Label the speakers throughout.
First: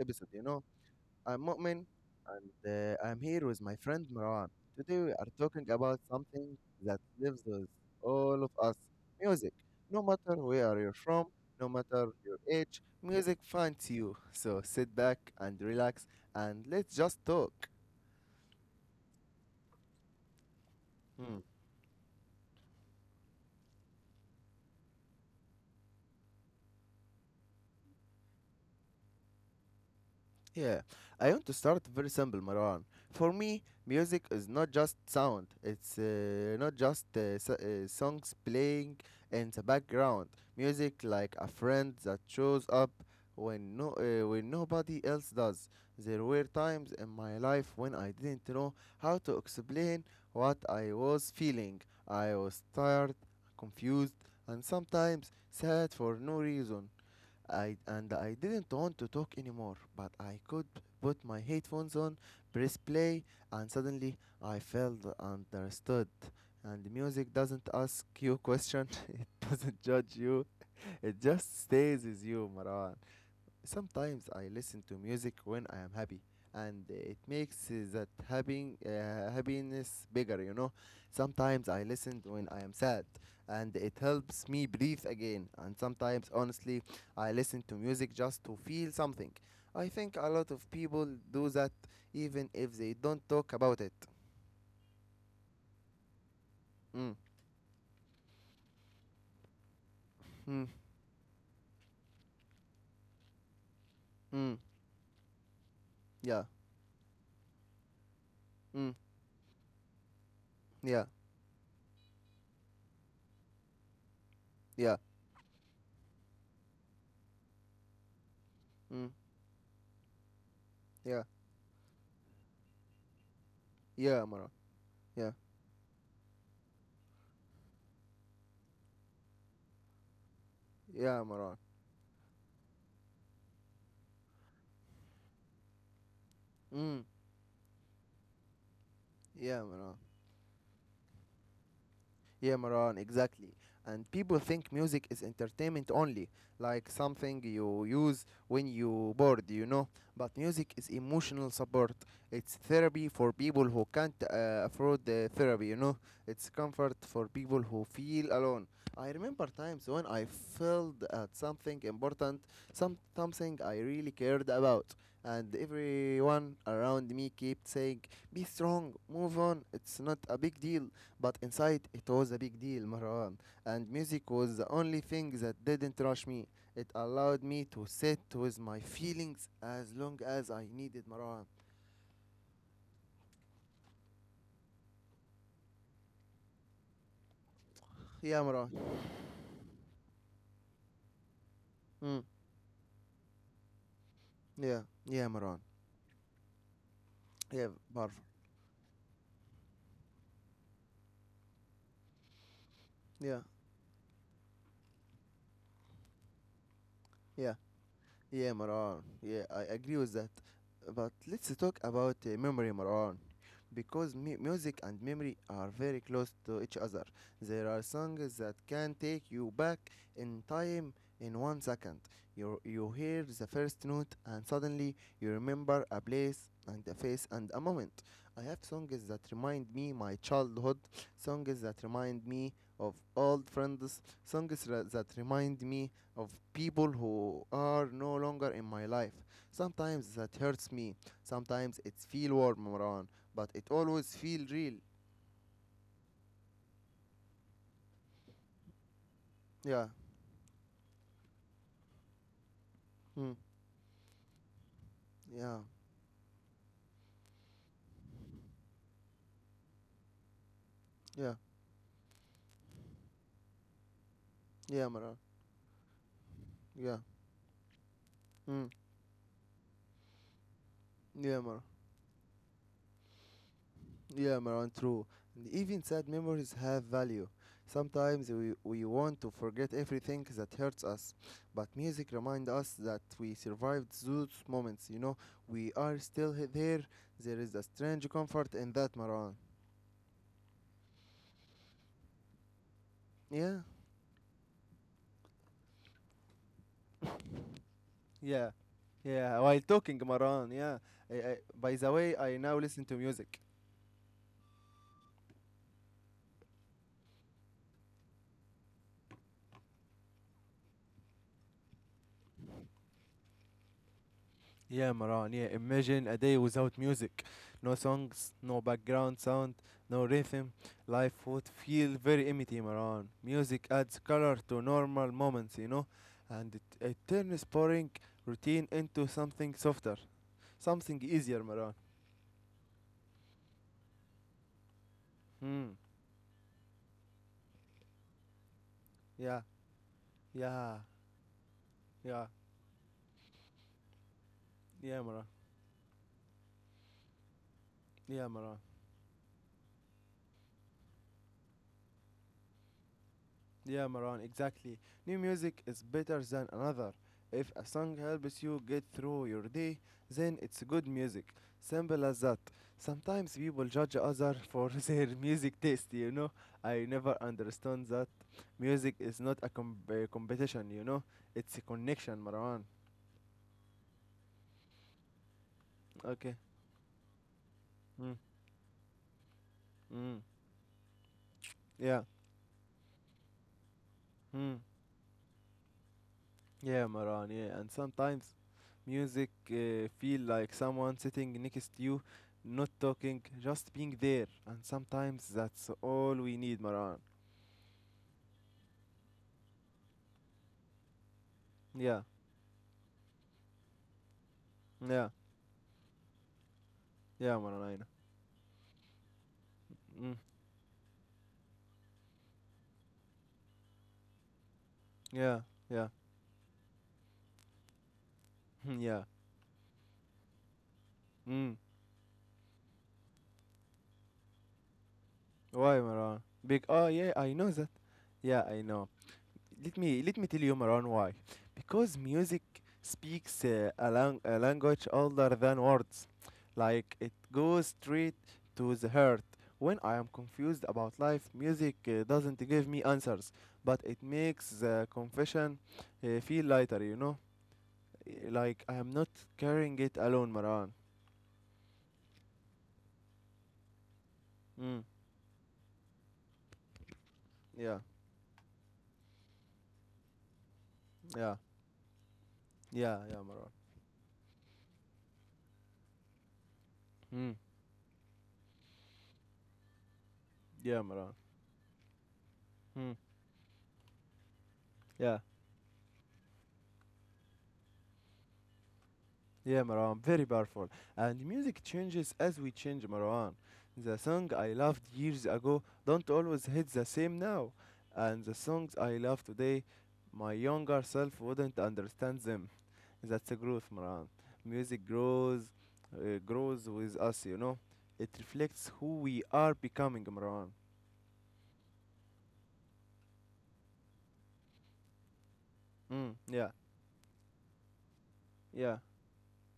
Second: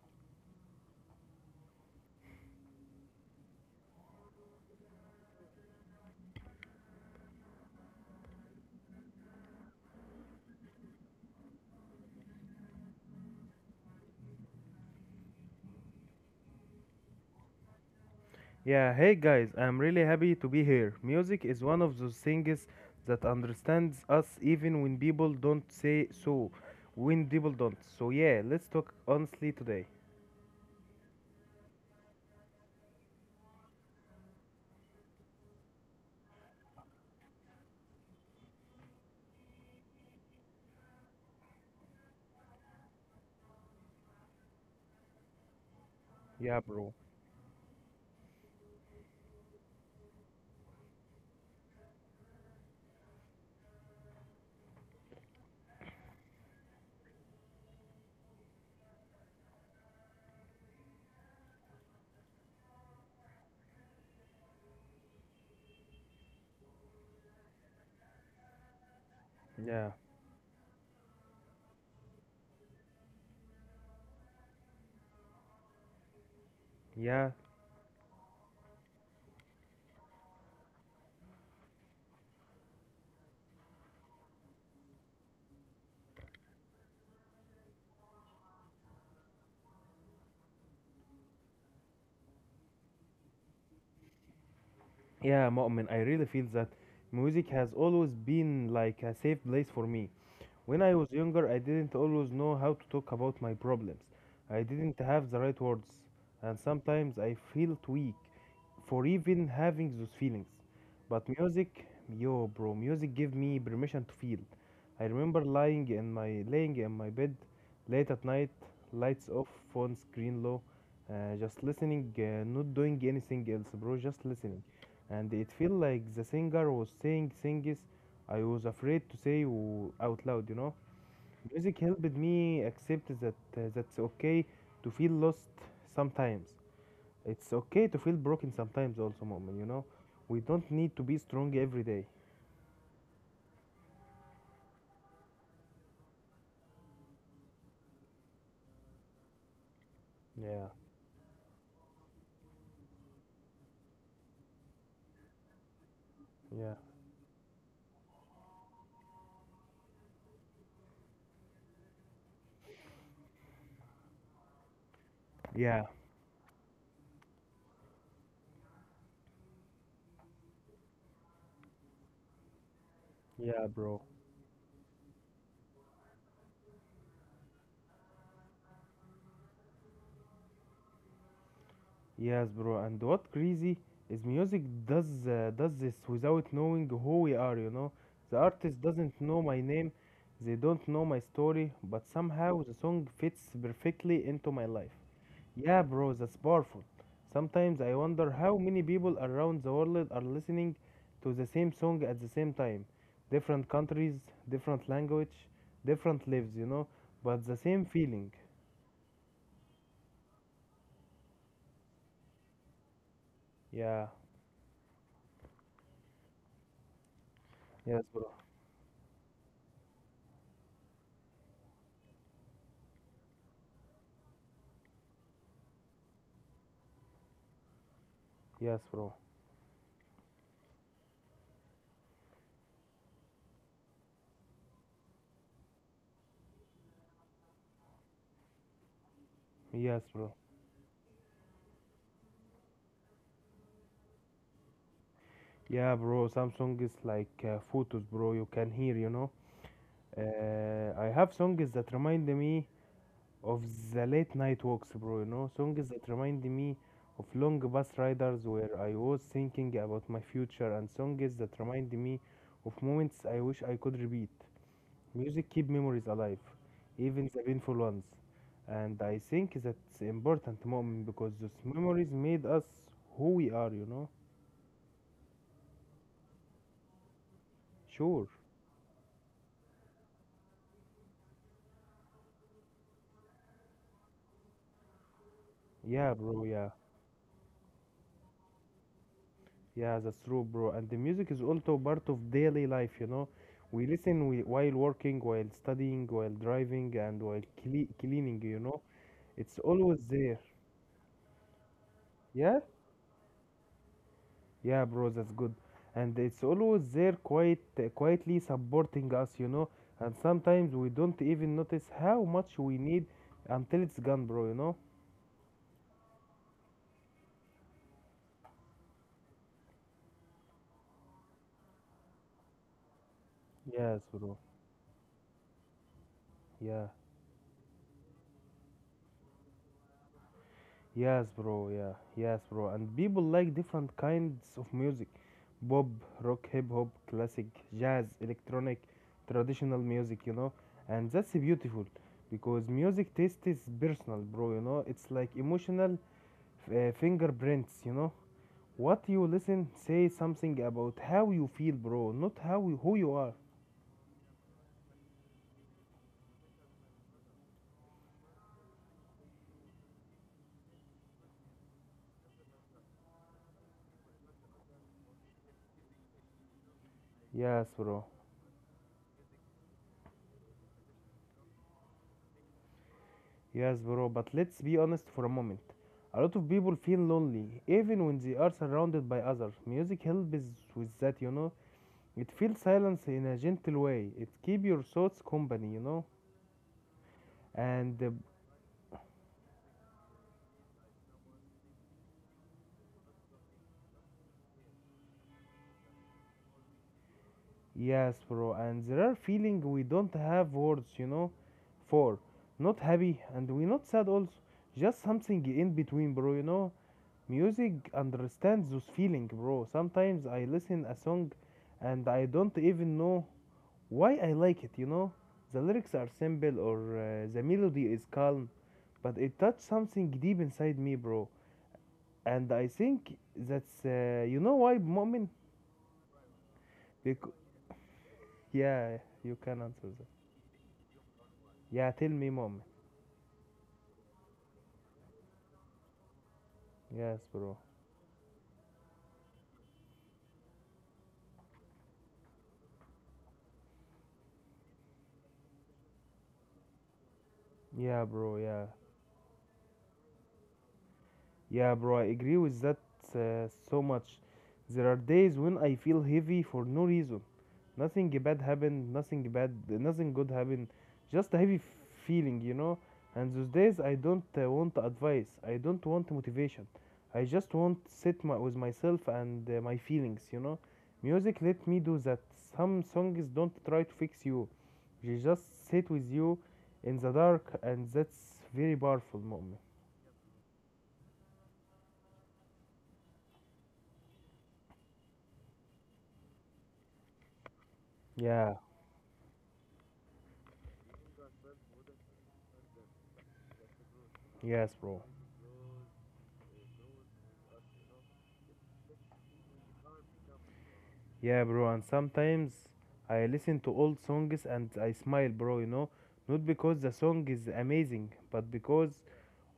Speaker 1: episode. I'm Mu'min and I'm here with my friend Marwan. Today we are talking about something that lives with all of us, music. No matter where you're from, no matter your age, music finds you. So sit back and relax and let's just talk.
Speaker 2: Yeah, hey guys, I'm really happy to be here.
Speaker 1: Hmm.
Speaker 2: Music is one of those things that understands us even when people don't say so. When people don't. So, yeah, let's talk honestly today.
Speaker 1: Yeah, I want to start very simple, Marwan. For me, music is not just sound, it's not just songs playing in the background. Music like a friend that shows up when, no, when nobody else does. There were
Speaker 2: Yeah, bro.
Speaker 1: times in my life when I didn't know how to explain what I was feeling. I was tired, confused, and sometimes sad for no reason. I didn't want to talk anymore, but I could put my headphones on, press play, and suddenly I felt understood. And the music doesn't ask you question, it doesn't
Speaker 2: Yeah,
Speaker 1: judge you, it just stays with you, Marwan. Sometimes I listen to music when I am happy, and it
Speaker 2: yeah,
Speaker 1: makes that happiness bigger, you know. Sometimes I listen when I am sad, and it helps me breathe again. And sometimes, honestly, I listen to music just to feel something. I think a lot of people do that even if they don't talk about it.
Speaker 2: yeah, Mu'min, I really feel that
Speaker 1: Mm.
Speaker 2: music has always been like a safe place for me.
Speaker 1: Mm.
Speaker 2: When I was younger, I didn't always know how to talk about my problems.
Speaker 1: Mm.
Speaker 2: I didn't have the right words,
Speaker 1: Yeah.
Speaker 2: and sometimes I felt weak
Speaker 1: Mm.
Speaker 2: for even having those feelings.
Speaker 1: Yeah.
Speaker 2: But music, yo, bro, music gave me permission to feel.
Speaker 1: Yeah.
Speaker 2: I remember lying in my laying in my bed late at night,
Speaker 1: Mm.
Speaker 2: lights off, phone screen low,
Speaker 1: Yeah.
Speaker 2: just listening, not doing anything else, bro,
Speaker 1: Yeah,
Speaker 2: just
Speaker 1: Maran.
Speaker 2: listening.
Speaker 1: Yeah.
Speaker 2: And it felt like the singer was saying things I was afraid to say out loud, you know.
Speaker 1: Yeah, Maran.
Speaker 2: Music helped me accept that that's okay to feel lost sometimes.
Speaker 1: Mm.
Speaker 2: It's okay to feel broken sometimes also, Mu'min,
Speaker 1: Yeah,
Speaker 2: you know.
Speaker 1: Maran.
Speaker 2: We don't need to be strong every day.
Speaker 1: Yeah, Maran, exactly. And people think music is entertainment only, like something you use when you bored, you know. But
Speaker 2: Yeah,
Speaker 1: music is emotional support. It's therapy for people who can't afford the therapy, you know. It's
Speaker 2: yeah,
Speaker 1: comfort for people who feel alone. I remember times when I felt at something important, something I really cared about, and
Speaker 2: yeah,
Speaker 1: everyone around me kept saying, "Be strong, move on. It's not a big deal." But inside, it was a big deal, Marwan,
Speaker 2: yeah,
Speaker 1: and
Speaker 2: bro.
Speaker 1: music was the only thing that didn't rush me. It allowed me to sit with my feelings as long as I needed, Marwan.
Speaker 2: Yes, bro. And what crazy is music does this without knowing who we are, you know. The
Speaker 1: Yeah, Marwan.
Speaker 2: artist doesn't know my name, they don't know my story, but
Speaker 1: Mm.
Speaker 2: somehow the song fits perfectly into my
Speaker 1: Yeah,
Speaker 2: life.
Speaker 1: yeah, Marwan.
Speaker 2: Yeah, bro, that's powerful.
Speaker 1: Yeah,
Speaker 2: Sometimes I
Speaker 1: Barf.
Speaker 2: wonder how many people around the world are listening to the same song at the same time.
Speaker 1: Yeah,
Speaker 2: Different countries, different language, different lives, you know, but
Speaker 1: yeah.
Speaker 2: the same feeling.
Speaker 1: Yeah, Maran. Yeah, I agree with that. But let's talk about memory, Maran.
Speaker 2: Yeah,
Speaker 1: Because music and memory are very close to each other. There are
Speaker 2: yes, bro.
Speaker 1: songs that can take you back in time in 1 second. You hear the first note and suddenly you remember a place and a face and a moment. I have
Speaker 2: Yes,
Speaker 1: songs
Speaker 2: bro.
Speaker 1: that remind me my childhood, songs that remind me of old friends, that remind me of people who are no longer in my life.
Speaker 2: Yes,
Speaker 1: Sometimes
Speaker 2: bro.
Speaker 1: that hurts me. Sometimes it feel warm, Maran, but it always feel real.
Speaker 2: Yeah, bro, some songs is like photos, bro, you can hear, you know.
Speaker 1: Yeah.
Speaker 2: I have songs that remind me
Speaker 1: Mm.
Speaker 2: of the late night walks, bro. You know,
Speaker 1: Yeah.
Speaker 2: songs that remind me of long bus riders where I was thinking about my future, and songs
Speaker 1: Yeah.
Speaker 2: that remind me of moments I wish I could repeat.
Speaker 1: Yeah, Maran.
Speaker 2: Music keep memories alive,
Speaker 1: Yeah.
Speaker 2: even the painful ones.
Speaker 1: Mm.
Speaker 2: And I think that's important, moment because
Speaker 1: Yeah,
Speaker 2: those
Speaker 1: Maran.
Speaker 2: memories made us who we are, you know?
Speaker 1: Yeah, Maran. True. And even sad memories have value.
Speaker 2: Sure.
Speaker 1: Sometimes we want to forget everything that hurts us, but music reminds us that we survived those moments. You know, we are
Speaker 2: Yeah,
Speaker 1: still
Speaker 2: bro, yeah.
Speaker 1: there. There is a strange comfort in that, Maran.
Speaker 2: Yeah, that's true, bro. And the music is also part of daily life, you know.
Speaker 1: Yeah.
Speaker 2: While working, while studying, while driving, and while cleaning,
Speaker 1: Yeah,
Speaker 2: you know.
Speaker 1: yeah.
Speaker 2: It's
Speaker 1: While talking,
Speaker 2: always there.
Speaker 1: Maran, yeah. By the way, I now
Speaker 2: Yeah?
Speaker 1: listen to music.
Speaker 2: Yeah, bro, that's good. And it's always there, quite quietly supporting us, you know. And sometimes we don't even notice how much we need until it's gone, bro, you know.
Speaker 1: Yeah, Maran, yeah. Imagine a day without music. No songs, no background sound, no rhythm. Life would feel very empty, Maran. Music adds
Speaker 2: Yes,
Speaker 1: color
Speaker 2: bro.
Speaker 1: to normal moments, you know, and
Speaker 2: Yeah.
Speaker 1: it turns boring routine into something softer, something
Speaker 2: Yes,
Speaker 1: easier,
Speaker 2: bro.
Speaker 1: Maran.
Speaker 2: Yeah, yes, bro. And people like different kinds of music:
Speaker 1: Hmm.
Speaker 2: pop, rock, hip hop, classic, jazz, electronic,
Speaker 1: Yeah,
Speaker 2: traditional music. You know,
Speaker 1: yeah,
Speaker 2: and that's beautiful
Speaker 1: yeah,
Speaker 2: because music taste is personal, bro. You know,
Speaker 1: yeah,
Speaker 2: it's
Speaker 1: Maran.
Speaker 2: like emotional fingerprints. You know,
Speaker 1: Yeah, Maran.
Speaker 2: what you listen say something about how you feel, bro, not how you, who you are.
Speaker 1: Yeah, Maran, exactly. New music is better than another. If a song helps you get through your day, then it's good music. Simple as that. Sometimes people judge others for their music taste, you know. I never
Speaker 2: Yes,
Speaker 1: understand
Speaker 2: bro.
Speaker 1: that. Music is not a competition, you know. It's a connection, Marwan.
Speaker 2: Yes, bro, but let's be honest for a moment. A
Speaker 1: Okay.
Speaker 2: lot of people feel lonely, even
Speaker 1: Mm.
Speaker 2: when they are surrounded by others. Music
Speaker 1: Mm.
Speaker 2: helps with that, you know.
Speaker 1: Yeah.
Speaker 2: It feels silence in a gentle way. It
Speaker 1: Mm.
Speaker 2: keeps your thoughts company, you know.
Speaker 1: Yeah, Maran, yeah. And
Speaker 2: And
Speaker 1: sometimes music feel like someone sitting next to you, not talking, just being there. And sometimes that's all we need, Maran.
Speaker 2: yes, bro, and there are feelings we don't have words, you know,
Speaker 1: Yeah,
Speaker 2: for. Not happy, and we not sad also. Just
Speaker 1: yeah,
Speaker 2: something in between, bro, you know.
Speaker 1: yeah, Maran, I know.
Speaker 2: Music understands those feelings, bro.
Speaker 1: Mm,
Speaker 2: Sometimes I listen a song and I don't even know why I like it, you know?
Speaker 1: yeah,
Speaker 2: The
Speaker 1: yeah,
Speaker 2: lyrics are simple or the melody is calm,
Speaker 1: yeah.
Speaker 2: but it touched something deep inside me, bro.
Speaker 1: Mm.
Speaker 2: And I think that's, you know why, Mu'min?
Speaker 1: Why, Maran? Big, oh, yeah, I
Speaker 2: Because,
Speaker 1: know that. Yeah, I know.
Speaker 2: yeah, you can
Speaker 1: let
Speaker 2: answer
Speaker 1: me
Speaker 2: that.
Speaker 1: let me tell you Maran why,
Speaker 2: Yeah,
Speaker 1: because
Speaker 2: tell me,
Speaker 1: music
Speaker 2: Mu'min.
Speaker 1: speaks a language older than words, like it
Speaker 2: Yes, bro.
Speaker 1: goes straight to the heart. When I am confused about life, music doesn't give me answers, but it makes the confession feel lighter, you know.
Speaker 2: Yeah, bro,
Speaker 1: Like
Speaker 2: yeah.
Speaker 1: I am not carrying it alone, Maran.
Speaker 2: Yeah, bro, I agree with that so much.
Speaker 1: Mm.
Speaker 2: There are days when I feel heavy for no reason.
Speaker 1: Yeah.
Speaker 2: Nothing bad happened, nothing good happened,
Speaker 1: Yeah.
Speaker 2: just a heavy feeling, you know.
Speaker 1: Yeah. Yeah,
Speaker 2: And those
Speaker 1: Maran.
Speaker 2: days I don't want advice, I don't want motivation, I
Speaker 1: Mm.
Speaker 2: just want with myself and my feelings, you know.
Speaker 1: Yeah, Maran.
Speaker 2: Music let me do that. Some
Speaker 1: Mm.
Speaker 2: songs don't try to fix you, they
Speaker 1: Yeah.
Speaker 2: just sit with you in the dark, and that's very powerful
Speaker 1: Yeah,
Speaker 2: moment.
Speaker 1: Marwan, very powerful. And music changes as we change, Marwan. The song I loved years ago don't always hit the same now. And the
Speaker 2: Yeah,
Speaker 1: songs I love today, my younger self wouldn't understand them. That's the growth, Marwan.
Speaker 2: yes,
Speaker 1: Music
Speaker 2: bro.
Speaker 1: grows, uh, grows with us, you know. It reflects who we are becoming, Marwan.
Speaker 2: Yeah, bro, and sometimes I listen to old songs and I smile, bro, you know,
Speaker 1: Mm,
Speaker 2: not
Speaker 1: yeah,
Speaker 2: because the song is amazing, but
Speaker 1: yeah,
Speaker 2: because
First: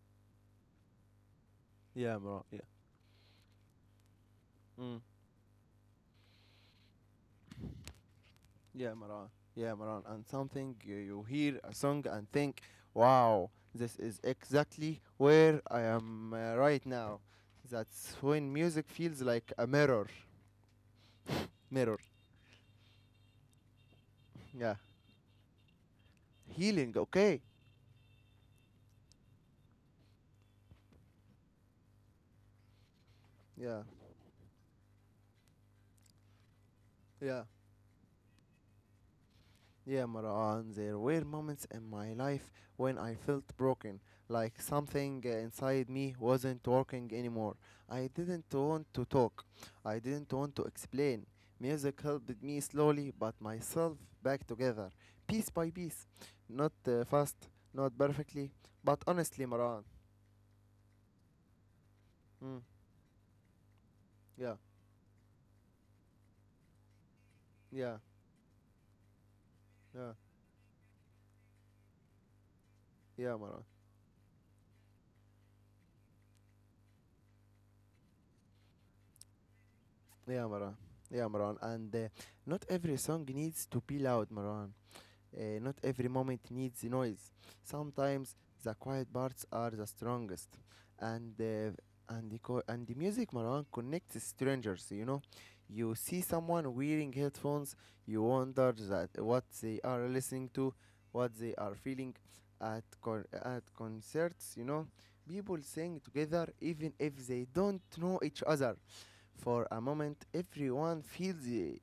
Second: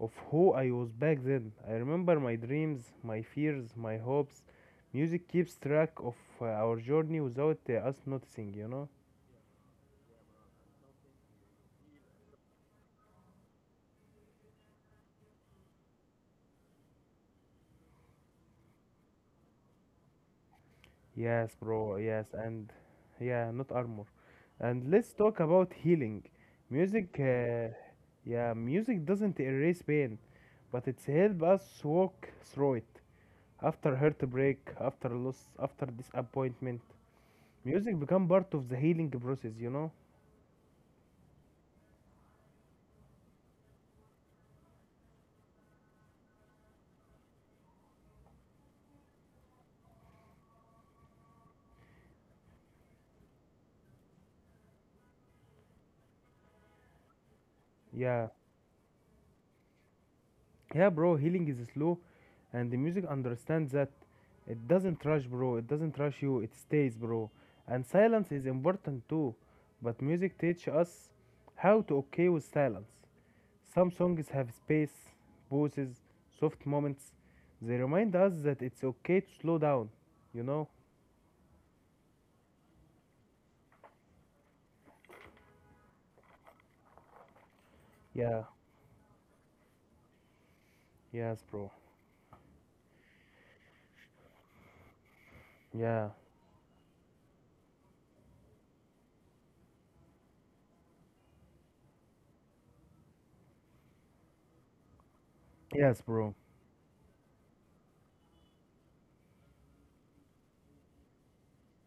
Speaker 2: of who I was back then. I
Speaker 1: yeah,
Speaker 2: remember my
Speaker 1: Marwan, yeah.
Speaker 2: dreams, my fears, my hopes.
Speaker 1: Mm.
Speaker 2: Music keeps track of our journey without us noticing, you know?
Speaker 1: Yeah, Maran. Yeah, Maran. And something you hear a song and think, wow, this is exactly where I am right now. That's when music feels like a mirror.
Speaker 2: Yes, bro,
Speaker 1: Mirror.
Speaker 2: yes, and yeah, not armor.
Speaker 1: Yeah.
Speaker 2: And let's talk about healing.
Speaker 1: Healing,
Speaker 2: Music,
Speaker 1: okay?
Speaker 2: yeah, music doesn't erase pain, but it's help us walk through it.
Speaker 1: Yeah.
Speaker 2: After heartbreak, after loss, after disappointment,
Speaker 1: Yeah.
Speaker 2: music become part of the healing process, you know?
Speaker 1: Yeah, Marwan, there were moments in my life when I felt broken, like something inside me wasn't working anymore. I didn't want to talk, I didn't want to explain. Music helped me slowly, but myself back together, piece by piece. Not fast, not
Speaker 2: Yeah.
Speaker 1: perfectly, but honestly, Marwan.
Speaker 2: Yeah, bro, healing is slow
Speaker 1: Mm,
Speaker 2: and the music understands that.
Speaker 1: yeah,
Speaker 2: It doesn't rush, bro. It doesn't rush you. It stays, bro. And
Speaker 1: yeah,
Speaker 2: silence is important too. But
Speaker 1: yeah,
Speaker 2: music teach us how to okay with silence.
Speaker 1: yeah, Marwan.
Speaker 2: Some songs have space, pauses, soft moments. They remind us that it's okay to slow down, you
Speaker 1: Yeah,
Speaker 2: know?
Speaker 1: Marwan. Yeah, Marwan. And not every song needs to be loud, Marwan. Not every moment needs noise. Sometimes
Speaker 2: Yeah,
Speaker 1: the quiet parts are the strongest. And
Speaker 2: yes,
Speaker 1: uh,
Speaker 2: bro.
Speaker 1: and the music Marwan connects strangers. You know, you
Speaker 2: Yeah,
Speaker 1: see someone wearing headphones, you wonder that what they are listening to, what they are feeling. At concerts, you know, people
Speaker 2: yes,
Speaker 1: sing
Speaker 2: bro.
Speaker 1: together even if they don't know each other. For a moment, everyone feels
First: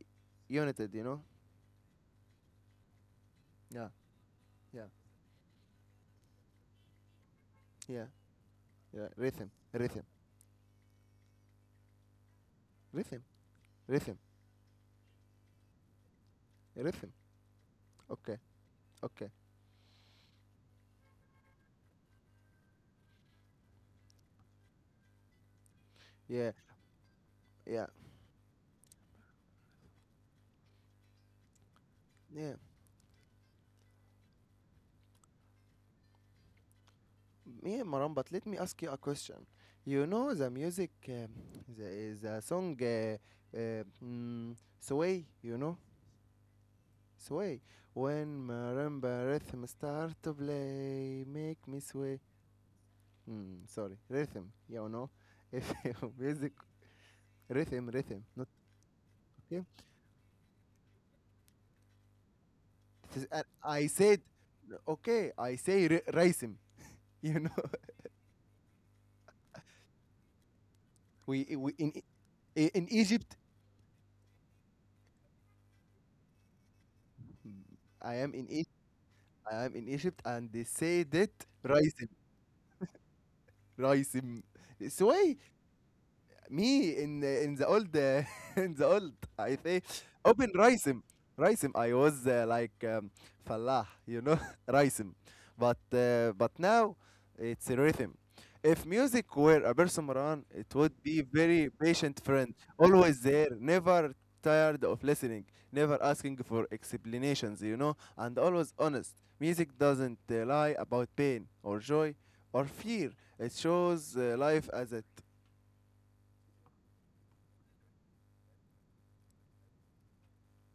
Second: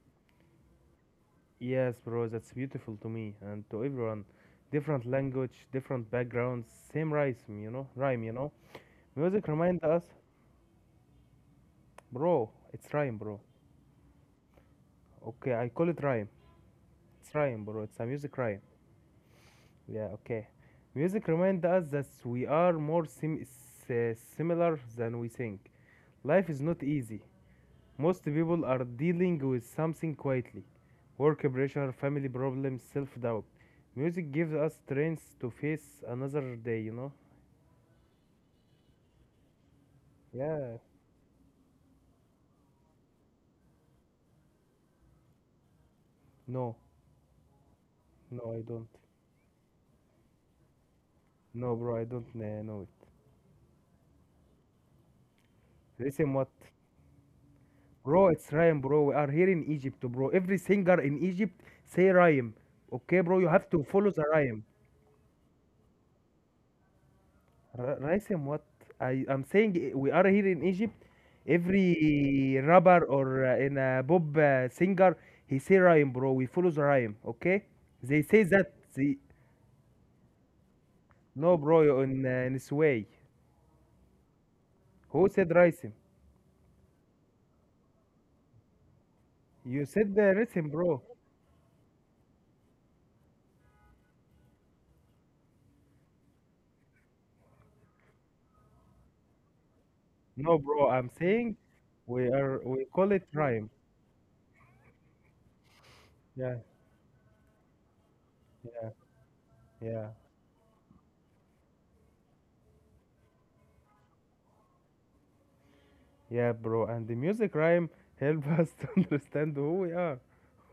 Speaker 1: united. You know.
Speaker 2: Yes, bro. That's beautiful to me and to
Speaker 1: Yeah.
Speaker 2: everyone.
Speaker 1: Yeah.
Speaker 2: Different language, different backgrounds, same rhyme, you know?
Speaker 1: Yeah.
Speaker 2: Rhyme, you know?
Speaker 1: Yeah,
Speaker 2: Music
Speaker 1: rhythm,
Speaker 2: reminds
Speaker 1: rhythm,
Speaker 2: us, bro, it's rhyme,
Speaker 1: rhythm,
Speaker 2: bro.
Speaker 1: rhythm,
Speaker 2: Okay, I call it rhyme.
Speaker 1: rhythm.
Speaker 2: It's rhyme, bro. It's a
Speaker 1: Okay,
Speaker 2: music rhyme.
Speaker 1: okay.
Speaker 2: Yeah, okay. Music reminds us that we are more similar than we think.
Speaker 1: Yeah,
Speaker 2: Life is not easy.
Speaker 1: yeah,
Speaker 2: Most people are dealing with something quietly: work pressure, family
Speaker 1: yeah.
Speaker 2: problems, self doubt. Music gives us strength to face another day, you know?
Speaker 1: Yeah, Maran, but let me ask you a question. You know the
Speaker 2: Yeah.
Speaker 1: music, the song Sway, you know?
Speaker 2: No,
Speaker 1: Sway. When
Speaker 2: no, I don't.
Speaker 1: marimba rhythm start to play, make
Speaker 2: No,
Speaker 1: me
Speaker 2: bro, I
Speaker 1: sway.
Speaker 2: don't know it.
Speaker 1: Mm, sorry, rhythm, you know? If you
Speaker 2: Listen, what?
Speaker 1: music, rhythm, rhythm,
Speaker 2: Bro,
Speaker 1: not
Speaker 2: it's rhyme, bro. We are here
Speaker 1: okay?
Speaker 2: in Egypt, bro. Every singer in Egypt say rhyme.
Speaker 1: It
Speaker 2: Okay,
Speaker 1: is-
Speaker 2: bro,
Speaker 1: I
Speaker 2: you have to
Speaker 1: I
Speaker 2: follow
Speaker 1: said,
Speaker 2: the rhyme.
Speaker 1: okay, rhythm, you know?
Speaker 2: Ra- Raisam, what? I'm saying we are here in Egypt.
Speaker 1: We, we in
Speaker 2: Every
Speaker 1: in
Speaker 2: rapper
Speaker 1: Egypt.
Speaker 2: or in a Bob singer, he say rhyme, bro. We follow the rhyme, okay?
Speaker 1: I
Speaker 2: They
Speaker 1: am
Speaker 2: say
Speaker 1: in Egypt.
Speaker 2: that. They...
Speaker 1: I am in Egypt, and they say that
Speaker 2: No, bro, you
Speaker 1: raisim,
Speaker 2: in sway.
Speaker 1: raisim. It's
Speaker 2: Who
Speaker 1: why
Speaker 2: said Raisam?
Speaker 1: me in the old in the old I say
Speaker 2: You said the
Speaker 1: open
Speaker 2: rhythm,
Speaker 1: Raisim.
Speaker 2: bro.
Speaker 1: Raisim I was like Falah, you know, Raisim. But now it's a rhythm. If music were a person Maran,
Speaker 2: No,
Speaker 1: it
Speaker 2: bro,
Speaker 1: would
Speaker 2: I'm
Speaker 1: be
Speaker 2: saying
Speaker 1: very patient friend,
Speaker 2: we call
Speaker 1: always
Speaker 2: it
Speaker 1: there,
Speaker 2: rhyme.
Speaker 1: never tired of listening, never asking
Speaker 2: Yeah,
Speaker 1: for explanations, you know, and always
Speaker 2: yeah,
Speaker 1: honest. Music
Speaker 2: yeah,
Speaker 1: doesn't lie about pain or joy or fear. It shows life as it.
Speaker 2: yeah, bro. And the music rhyme help us to understand who we are.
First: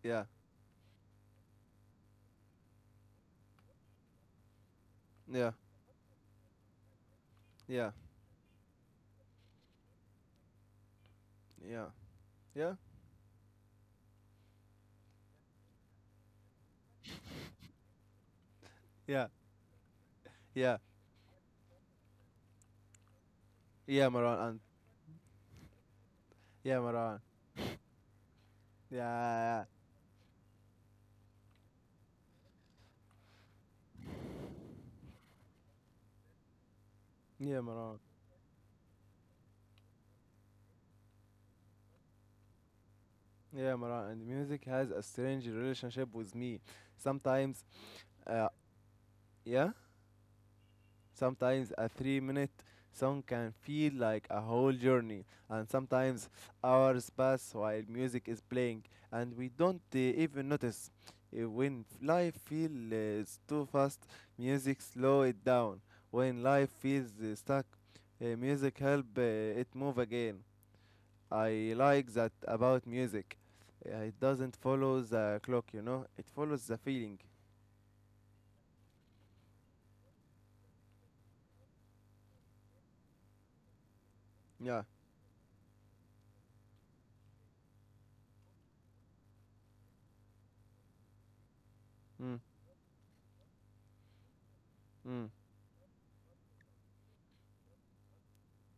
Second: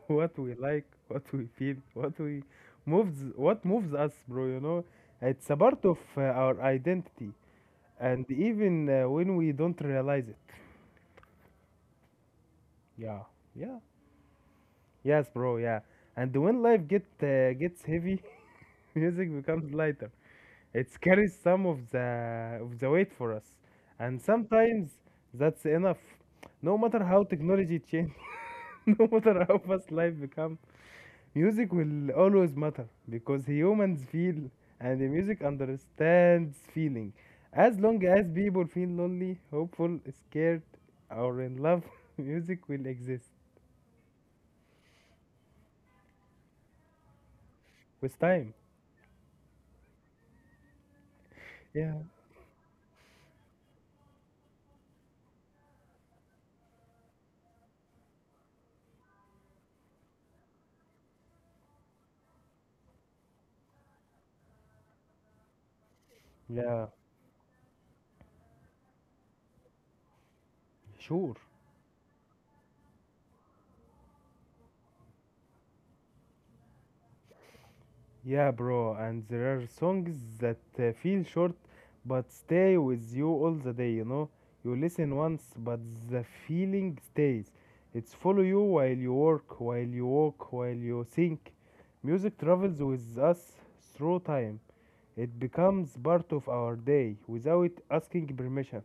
Speaker 1: Yeah.
Speaker 2: What we like, what we feel, what we moves, what moves us, bro. You know, it's
Speaker 1: Yeah.
Speaker 2: a part of our identity,
Speaker 1: Yeah,
Speaker 2: and even when we don't realize it.
Speaker 1: yeah, yeah,
Speaker 2: Yeah, yeah, yes, bro. Yeah, and when life gets heavy,
Speaker 1: yeah,
Speaker 2: music becomes lighter.
Speaker 1: yeah,
Speaker 2: It carries some of the weight for us,
Speaker 1: yeah,
Speaker 2: and
Speaker 1: Maran, and
Speaker 2: sometimes that's enough. No
Speaker 1: yeah,
Speaker 2: matter
Speaker 1: Maran,
Speaker 2: how technology change,
Speaker 1: yeah,
Speaker 2: no matter how
Speaker 1: yeah,
Speaker 2: fast life become, music will always matter because humans feel and the music understands feeling.
Speaker 1: yeah,
Speaker 2: As
Speaker 1: Maran,
Speaker 2: long as people feel lonely, hopeful, scared, or in love, music will exist
Speaker 1: yeah, Maran, and music has a strange relationship with me. Sometimes,
Speaker 2: with
Speaker 1: uh,
Speaker 2: time.
Speaker 1: yeah, Sometimes a
Speaker 2: Yeah,
Speaker 1: 3 minute song can feel like a whole journey, and sometimes hours pass while music is playing, and we don't even notice. Life feels too fast, music slow it down. When life
Speaker 2: yeah,
Speaker 1: feels stuck, music help it move again.
Speaker 2: sure.
Speaker 1: I like that about music. It doesn't follow the clock, you know. It follows the feeling.
Speaker 2: Yeah, bro, and there are songs that feel short but stay with you all the day, you know? You
Speaker 1: Yeah.
Speaker 2: listen once, but the feeling stays. It's follow you while you work, while you walk, while you think. Music
Speaker 1: Mm.
Speaker 2: travels with us through time.
Speaker 1: Mm.
Speaker 2: It becomes part of our day without asking permission.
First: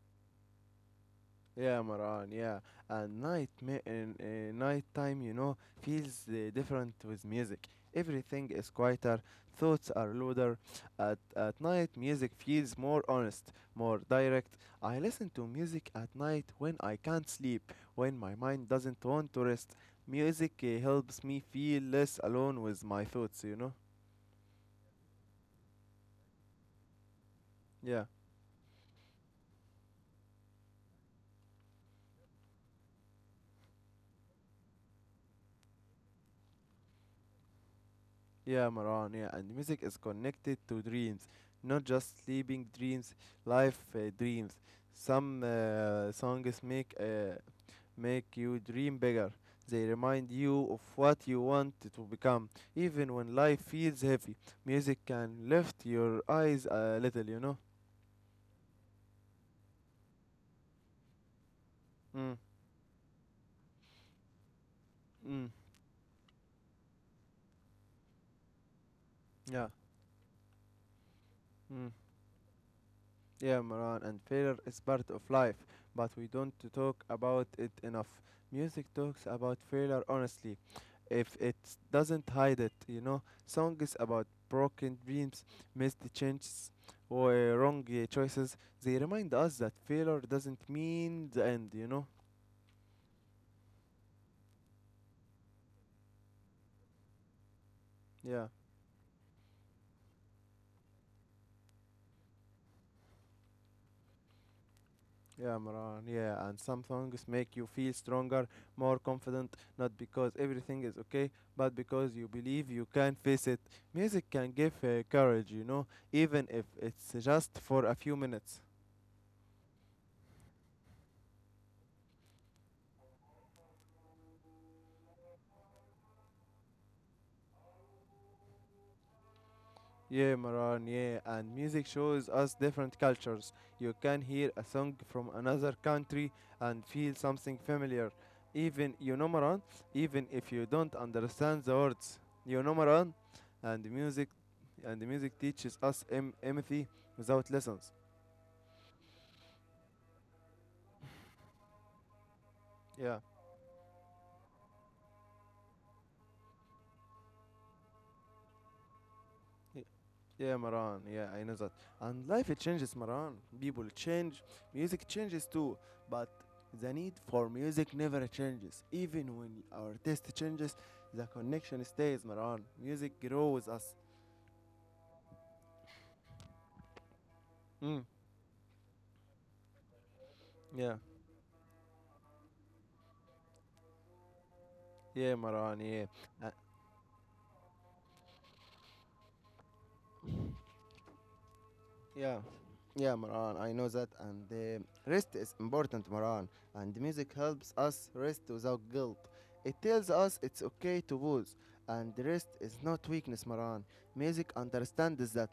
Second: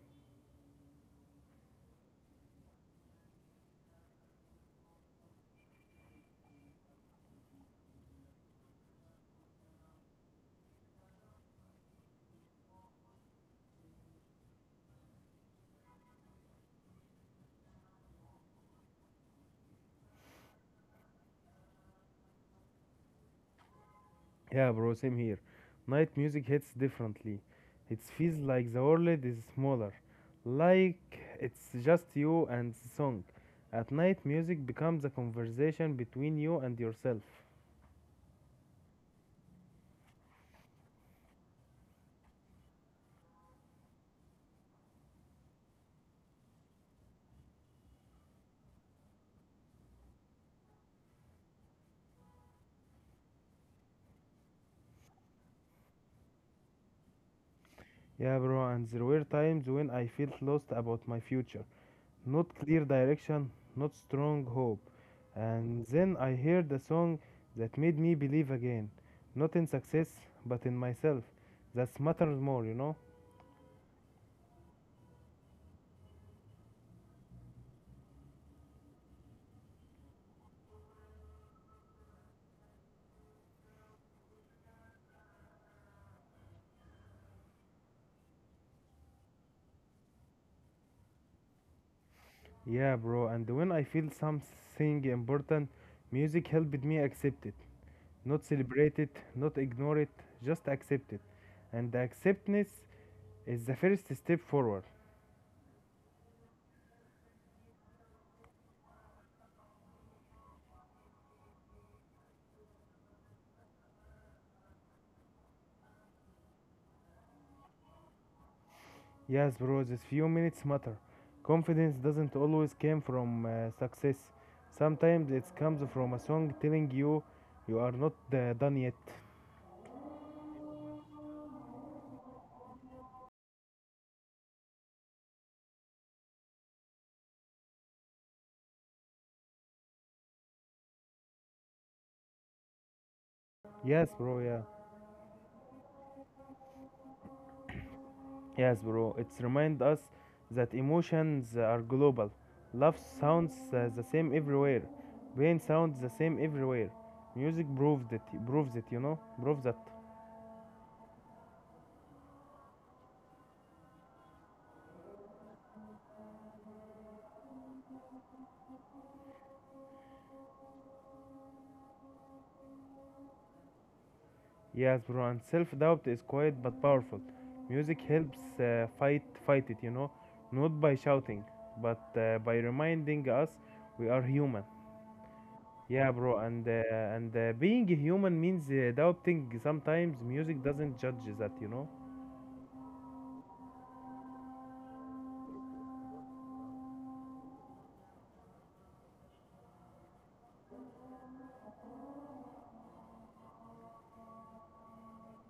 Speaker 1: Yeah, Maran, yeah. And night ma- and, night time, you know, feels different with music. Everything is quieter, thoughts are louder. At night, music feels more honest, more direct. I listen to music at night when I can't sleep, when my mind doesn't want to rest. Music helps me feel less alone with my thoughts, you know?
Speaker 2: Yeah, bro, same here. Night music hits differently. It
Speaker 1: Yeah.
Speaker 2: feels like the world is smaller, like it's just you and the song. At night, music becomes a conversation between you and yourself.
Speaker 1: Yeah, Maran, yeah, and music is connected to dreams, not just sleeping dreams, life dreams. Some songs make make you dream bigger. They remind you of what you want to become, even when life feels heavy. Music can lift your eyes a little, you know.
Speaker 2: Yeah, bro, and there were times when I felt lost about my future.
Speaker 1: Mm,
Speaker 2: Not clear direction, not strong hope.
Speaker 1: mm,
Speaker 2: And then I heard a song that made me believe again. Not in
Speaker 1: yeah.
Speaker 2: success, but in myself.
Speaker 1: Mm.
Speaker 2: That matters more, you know?
Speaker 1: Yeah, Maran, and failure is part of life, but we don't talk about it enough. Music talks about failure honestly, if it doesn't hide it, you know. Songs about broken dreams, missed chances, or wrong choices, they remind us that failure doesn't mean the end, you know.
Speaker 2: Yeah, bro. And when I feel something important, music helped me accept it.
Speaker 1: Yeah.
Speaker 2: Not celebrate it, not ignore it, just accept it. And the acceptance is the first step forward.
Speaker 1: Yeah, Maran. Yeah, and some songs make you feel stronger, more confident, not because everything is okay, but because you believe you can face it. Music can give courage, you know, even if it's just for a few minutes.
Speaker 2: Yes, bro, these few minutes matter. Confidence doesn't always come from success. Sometimes it comes from a song telling you you are not done yet.
Speaker 1: Yeah, Maran, yeah, and music shows us different cultures. You can hear a song from another country and feel something familiar. Even, you know, Maran, even if you don't understand the words. Maran, and the
Speaker 2: Yes,
Speaker 1: music,
Speaker 2: bro, yeah.
Speaker 1: and the music teaches us empathy without lessons.
Speaker 2: Yes, bro. It's remind us that emotions are global. Love
Speaker 1: Yeah.
Speaker 2: sounds the same everywhere. Pain sounds the same everywhere. Music proves it. Proves it. You know. Proves that.
Speaker 1: Yeah, Maran. Yeah, I know that. And life it changes, Maran. People change, music changes too. But the need for music never changes. Even when our taste changes, the connection stays, Maran. Music grows us.
Speaker 2: Yes, bro. And self-doubt is quiet but powerful. Music
Speaker 1: Mm.
Speaker 2: helps fight it. You know, not
Speaker 1: Yeah.
Speaker 2: by shouting, but by reminding us we are human.
Speaker 1: Yeah, Maran. Yeah.
Speaker 2: Yeah, bro. And being human means doubting. Sometimes music doesn't judge that. You know.
Speaker 1: Yeah, yeah, Maran, I know that. And rest is important, Maran. And music helps us rest without guilt. It tells us it's okay to pause. And rest is not weakness, Maran. Music understands that.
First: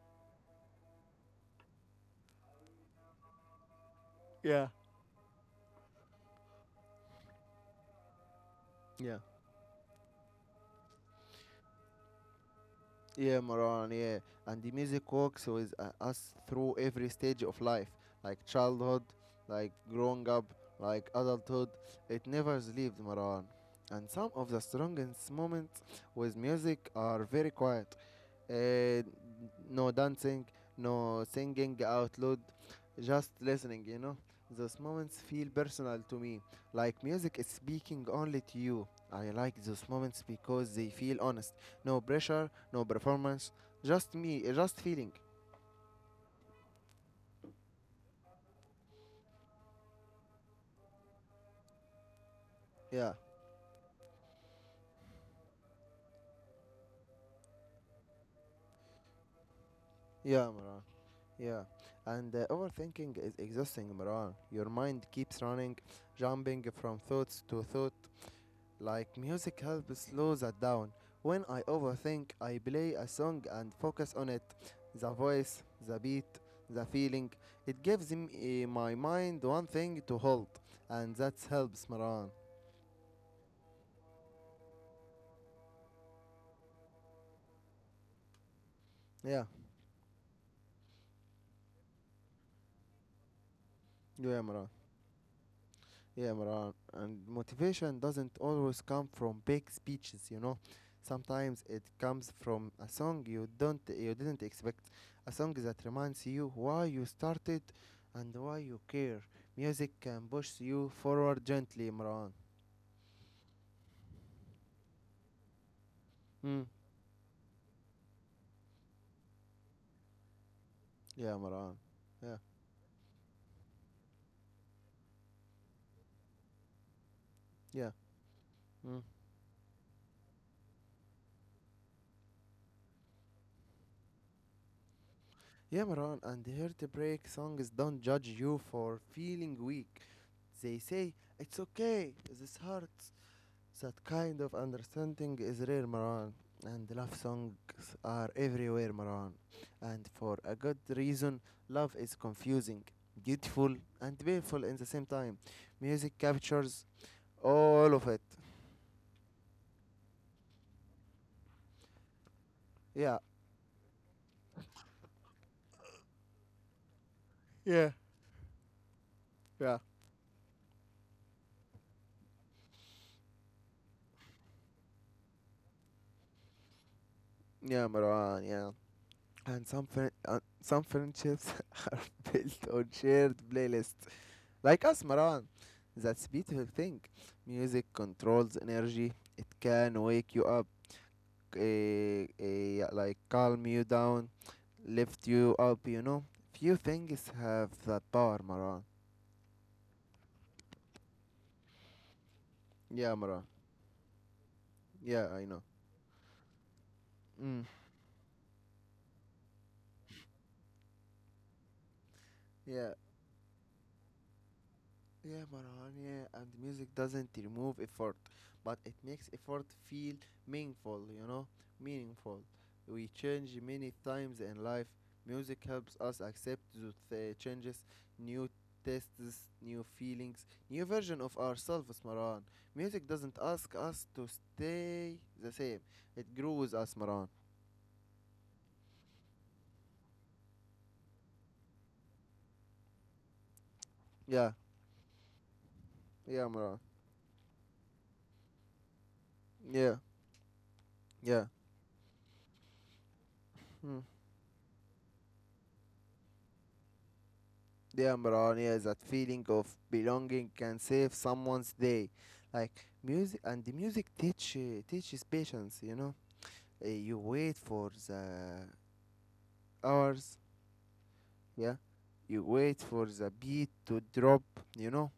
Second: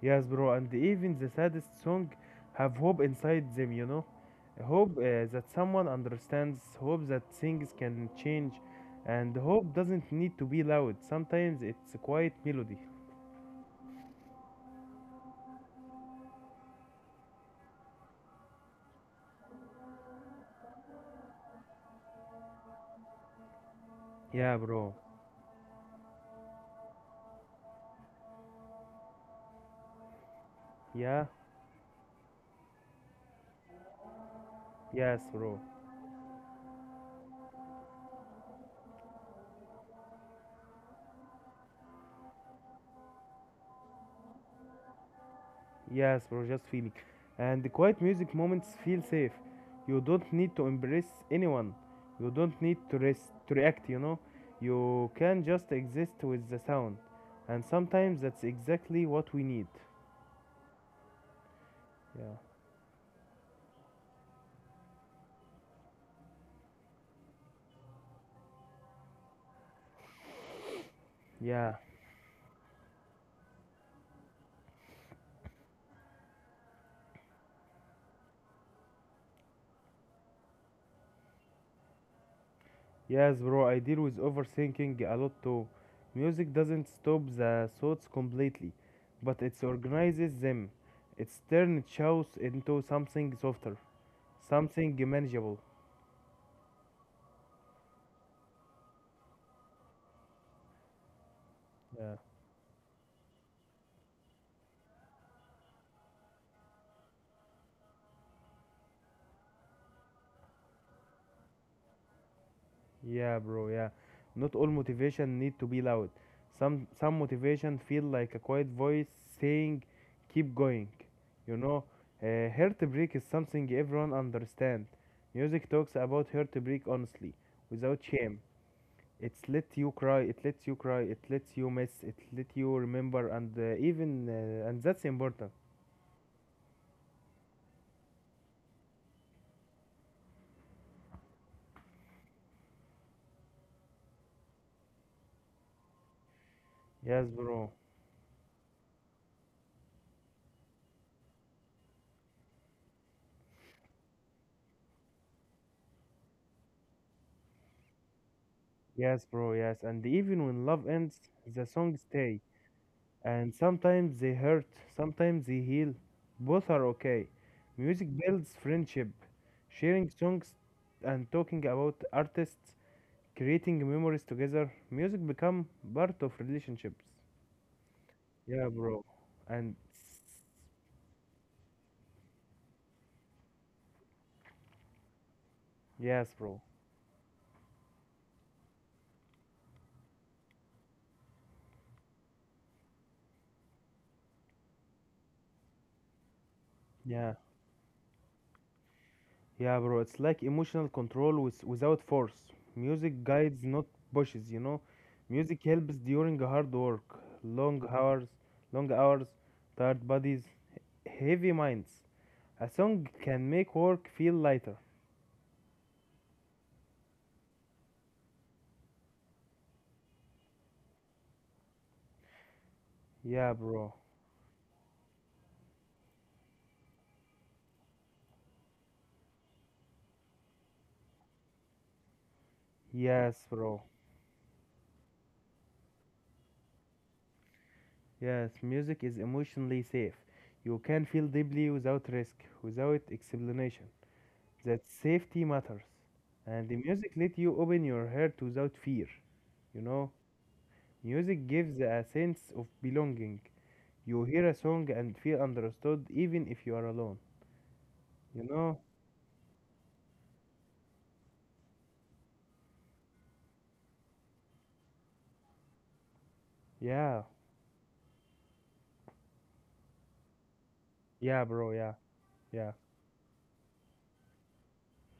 Speaker 2: Yes, bro, and even the saddest song have hope inside them, you know?
Speaker 1: Yeah.
Speaker 2: Hope that someone understands, hope that things can change,
Speaker 1: Yeah.
Speaker 2: and hope doesn't need to be loud. Sometimes it's a quiet melody.
Speaker 1: Yeah, Maran, yeah. And the music walks with us through every stage of life, like childhood, like growing up, like adulthood. It never sleeps, Maran. And some of
Speaker 2: Yeah,
Speaker 1: the
Speaker 2: bro.
Speaker 1: strongest moments with music are very quiet, uh, no dancing, no
Speaker 2: Yeah,
Speaker 1: singing out loud, just listening. Those moments
Speaker 2: yes,
Speaker 1: feel
Speaker 2: bro.
Speaker 1: personal to me, like music is speaking only to you. I like those moments because they feel honest. No pressure, no performance, just me, just feeling.
Speaker 2: Yes, bro, just feeling. And the quiet music moments feel safe. You don't need to embrace anyone. You don't need to,
Speaker 1: Yeah,
Speaker 2: rest, to react, you know? You can just exist with the sound. And sometimes that's exactly what we need.
Speaker 1: yeah, Maran. Yeah. And
Speaker 2: Yeah.
Speaker 1: overthinking is exhausting, Maran. Your mind keeps running, jumping from thoughts to thought, like music helps slow that down. When I
Speaker 2: Yeah.
Speaker 1: overthink, I play a song and focus on it. The voice, the beat, the feeling. It gives me, my mind one thing to hold, and that helps, Maran.
Speaker 2: Yes, bro, I deal with overthinking a lot too. Music doesn't stop the thoughts completely, but
Speaker 1: Yeah,
Speaker 2: it organizes them. It turns chaos into something softer,
Speaker 1: you yeah, Maran.
Speaker 2: something manageable.
Speaker 1: Yeah, Maran. And motivation doesn't always come from big speeches, you know. Sometimes it
Speaker 2: Yeah.
Speaker 1: comes from a song you didn't expect, a song that reminds you why you started and why you care. Music can push you forward gently, Maran.
Speaker 2: Yeah, bro, yeah. Not all motivation need to be loud.
Speaker 1: Mm.
Speaker 2: Some motivation feel like a quiet voice saying, "Keep going."
Speaker 1: Yeah,
Speaker 2: You
Speaker 1: Maran.
Speaker 2: know,
Speaker 1: Yeah.
Speaker 2: heartbreak is something everyone understand. Music talks about heartbreak honestly,
Speaker 1: Yeah.
Speaker 2: without shame.
Speaker 1: Mm.
Speaker 2: It lets you cry, it lets you cry, it lets you miss, it let you remember, and that's important.
Speaker 1: Yeah, Maran. And heartbreak songs don't judge you for feeling weak. They say it's okay. This hurts. So that kind of understanding is rare, Maran. And love
Speaker 2: Yes,
Speaker 1: songs
Speaker 2: bro.
Speaker 1: are everywhere, Maran. And for a good reason, love is confusing, beautiful, and painful in the same time. Music captures all of it.
Speaker 2: Yes, bro. Yes, and even when love ends, the song stay.
Speaker 1: Yeah,
Speaker 2: And sometimes they hurt, sometimes they heal. Both are okay. Music builds friendship,
Speaker 1: yeah,
Speaker 2: sharing songs, and talking about artists, creating memories together. Music become part of relationships.
Speaker 1: yeah, Maran,
Speaker 2: Yeah,
Speaker 1: yeah.
Speaker 2: bro.
Speaker 1: And
Speaker 2: And
Speaker 1: some friendships are built on shared playlists. Like us, Maran.
Speaker 2: yes,
Speaker 1: That's
Speaker 2: bro.
Speaker 1: beautiful thing. Music controls energy. It can wake you up. A Like calm you down, lift you up, you know. Few things
Speaker 2: Yeah.
Speaker 1: have that power, Maran.
Speaker 2: Yeah, bro, it's like emotional control with, without force.
Speaker 1: Yeah,
Speaker 2: Music
Speaker 1: Maran.
Speaker 2: guides, not pushes.
Speaker 1: Yeah, I
Speaker 2: Music
Speaker 1: know.
Speaker 2: helps during hard work,
Speaker 1: Mm.
Speaker 2: long hours, tired bodies, heavy minds. A
Speaker 1: Yeah,
Speaker 2: song can make work feel lighter.
Speaker 1: yeah, Marhan, yeah, and music doesn't remove effort, but it makes effort feel meaningful, meaningful. We
Speaker 2: Yeah,
Speaker 1: change many
Speaker 2: bro.
Speaker 1: times in life. Music helps us accept those changes, new tastes, new feelings, new version of ourselves, Marhan. Music doesn't
Speaker 2: Yes,
Speaker 1: ask
Speaker 2: bro.
Speaker 1: us to stay the same. It grows us, Marhan.
Speaker 2: Yes, music is emotionally safe. You can feel deeply without risk, without explanation.
Speaker 1: Yeah,
Speaker 2: That safety matters.
Speaker 1: yeah,
Speaker 2: And the
Speaker 1: Marhan.
Speaker 2: music let you open your heart without fear, you
Speaker 1: Yeah,
Speaker 2: know?
Speaker 1: yeah.
Speaker 2: Music gives a sense of belonging.
Speaker 1: Hmm.
Speaker 2: You hear a song and feel understood even if you are alone.
Speaker 1: Yeah,
Speaker 2: You
Speaker 1: Imran, yeah,
Speaker 2: know?
Speaker 1: that feeling of belonging can save someone's day. Like music, and the music teaches patience. You
Speaker 2: Yeah.
Speaker 1: wait for the hours.
Speaker 2: Yeah, bro.
Speaker 1: Yeah,
Speaker 2: Yeah.
Speaker 1: you
Speaker 2: Yeah.
Speaker 1: wait for the beat to drop. You know,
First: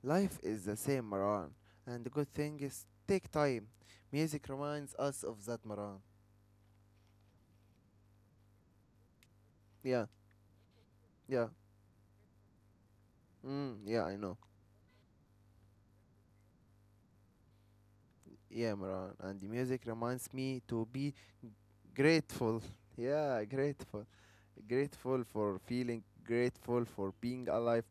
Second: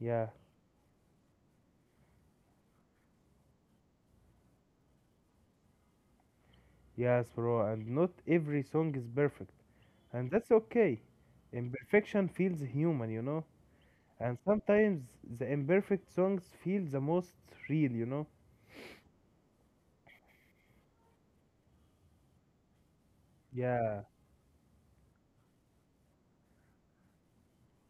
Speaker 2: Yeah.
Speaker 1: life is the same, Maran. And the good thing is, take time. Music reminds us of that, Maran.
Speaker 2: Yes, bro. And not every song is perfect.
Speaker 1: Yeah,
Speaker 2: And that's okay.
Speaker 1: yeah,
Speaker 2: Imperfection feels human, you know?
Speaker 1: mm, yeah, I know.
Speaker 2: And sometimes the imperfect songs feel the most real, you know?
Speaker 1: Yeah, Maran, and the music reminds me to be grateful. Yeah,
Speaker 2: Yeah.
Speaker 1: grateful. Grateful for feeling grateful for being alive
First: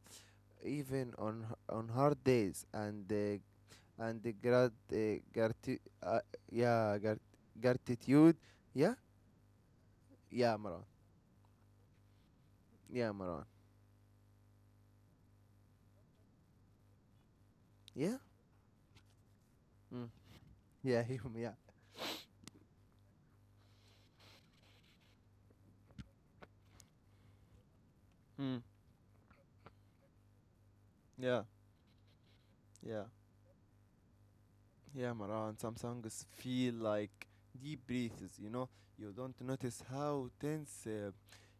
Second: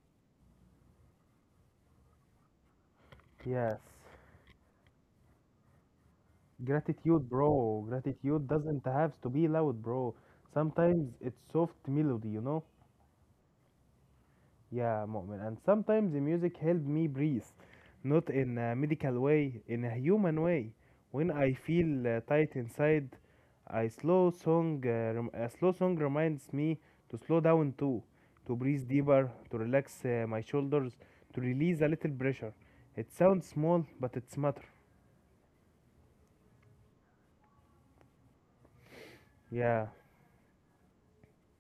Speaker 1: even on on hard days and uh,
Speaker 2: Yes.
Speaker 1: and the grat uh, grati- uh, yeah grat-
Speaker 2: Gratitude, bro.
Speaker 1: gratitude.
Speaker 2: Gratitude doesn't
Speaker 1: Yeah,
Speaker 2: have to be loud, bro.
Speaker 1: yeah, Maran.
Speaker 2: Sometimes it's soft melody, you know?
Speaker 1: Yeah, Maran,
Speaker 2: Yeah, Mu'min. And sometimes the music help me breathe,
Speaker 1: yeah.
Speaker 2: not in a medical way, in a
Speaker 1: Mm.
Speaker 2: human way.
Speaker 1: Yeah,
Speaker 2: When
Speaker 1: him, yeah.
Speaker 2: I feel tight inside, a slow song reminds me to slow down too, to
Speaker 1: Mm,
Speaker 2: breathe deeper, to relax my shoulders, to
Speaker 1: yeah,
Speaker 2: release a little pressure.
Speaker 1: yeah.
Speaker 2: It sounds small, but it's matter.
Speaker 1: Yeah, Maran, some songs feel like deep breathes, you know? You don't notice
Speaker 2: Yeah,
Speaker 1: how tense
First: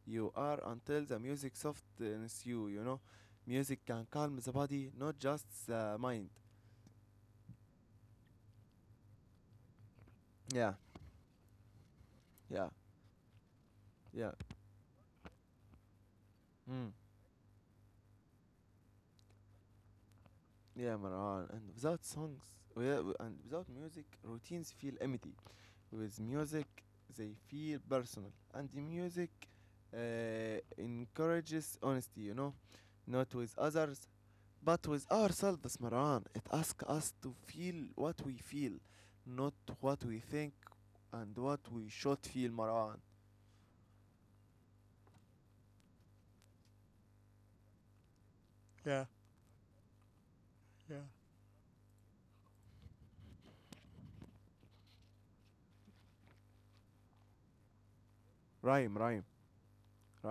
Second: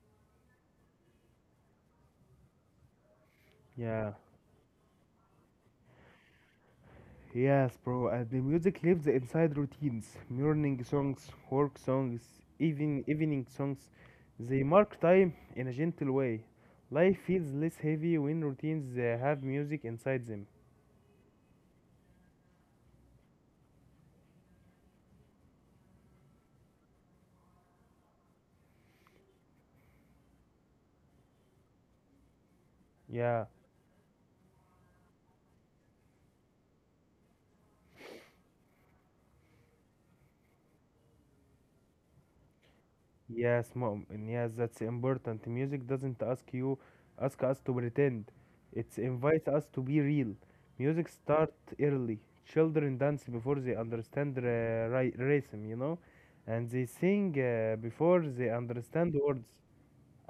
Speaker 1: you are until the music softens you, you know? Music can
Speaker 2: yeah.
Speaker 1: calm the body, not just the mind.
Speaker 2: Yes, bro, and the music lives inside routines.
Speaker 1: Yeah,
Speaker 2: Morning songs, work songs,
Speaker 1: yeah,
Speaker 2: even evening songs.
Speaker 1: yeah.
Speaker 2: They mark time in a gentle way.
Speaker 1: Mm.
Speaker 2: Life feels less heavy when routines have music inside them.
Speaker 1: Yeah, Maran. And without songs, yeah, and without music, routines feel empty. With music, they feel personal. And the music encourages honesty, you know? Not
Speaker 2: Yeah.
Speaker 1: with others, but with ourselves, Maran, it asks us to feel what we feel, not what we think and what we should feel, Maran.
Speaker 2: Yes, mom. And Yes, that's important. Music doesn't ask us to pretend. It
Speaker 1: Yeah,
Speaker 2: invites us to be real.
Speaker 1: yeah.
Speaker 2: Music start early. Children dance before they understand rhythm, you know, and they sing before they
Speaker 1: Rhyme,
Speaker 2: understand
Speaker 1: rhyme,
Speaker 2: words.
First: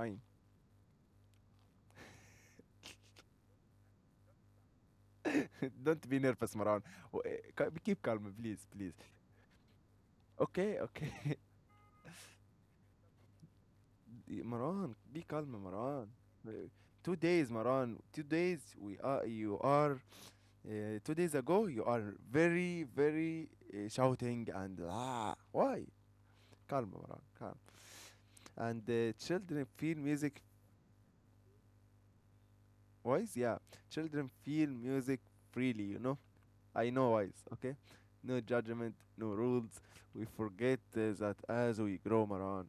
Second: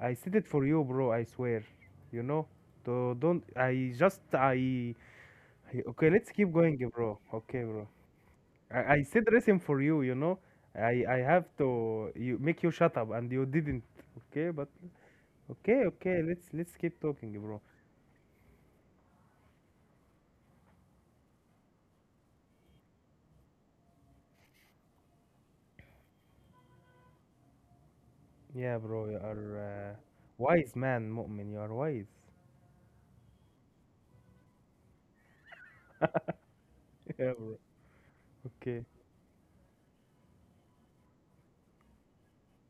Speaker 2: I said it for you, bro. I swear, you know. So don't. I just I. I-
Speaker 1: Don't
Speaker 2: Okay,
Speaker 1: be
Speaker 2: let's keep
Speaker 1: nervous,
Speaker 2: going,
Speaker 1: Maran.
Speaker 2: bro.
Speaker 1: eh,
Speaker 2: Okay, bro.
Speaker 1: Keep calm, please, please.
Speaker 2: I said listen for you, you know.
Speaker 1: Okay,
Speaker 2: I
Speaker 1: okay.
Speaker 2: have to you make you shut up and you didn't. Okay, but
Speaker 1: Maran, be calm, Maran.
Speaker 2: okay, let's
Speaker 1: Eh,
Speaker 2: let's keep
Speaker 1: Two
Speaker 2: talking,
Speaker 1: days,
Speaker 2: bro.
Speaker 1: Maran. 2 days. We are. You are. 2 days ago, you are very, very shouting, and ah. Why? Calm, Maran. Calm.
Speaker 2: Yeah,
Speaker 1: And
Speaker 2: bro, you are
Speaker 1: children feel music.
Speaker 2: wise man, mu'min. You are wise.
Speaker 1: Wise, yeah. Children feel music freely, you know. I know.
Speaker 2: Yeah,
Speaker 1: Wise.
Speaker 2: bro.
Speaker 1: Okay. No
Speaker 2: Okay.
Speaker 1: judgment, no rules. We forget that as we grow, Maran.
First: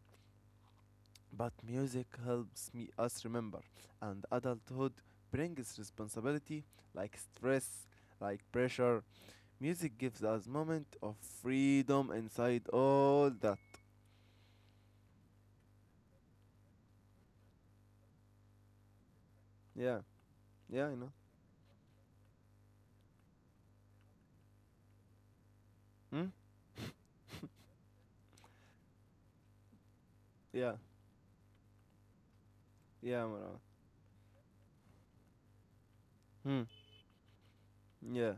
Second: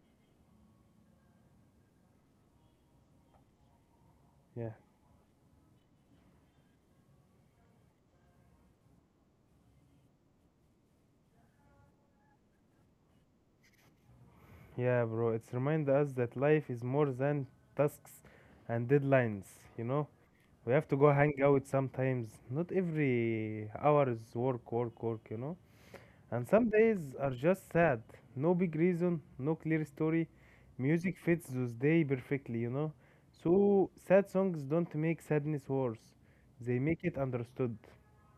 Speaker 1: But music helps me us remember, and
Speaker 2: Yeah.
Speaker 1: adulthood brings responsibility, like stress, like pressure. Music gives us moment of freedom inside all that.
Speaker 2: Yeah, bro. It's remind us that life is more than tasks and deadlines, you
Speaker 1: Yeah,
Speaker 2: know? We have
Speaker 1: yeah,
Speaker 2: to
Speaker 1: I
Speaker 2: go
Speaker 1: know.
Speaker 2: hang out sometimes. Not every hour is work, work, work, you know?
Speaker 1: Hmm?
Speaker 2: And some days are just sad. No big reason, no clear story.
Speaker 1: Yeah,
Speaker 2: Music fits those day perfectly, you know.
Speaker 1: yeah, Maran.
Speaker 2: So sad songs don't make sadness worse.
Speaker 1: Hmm.
Speaker 2: They make it understood.
Speaker 1: Yeah,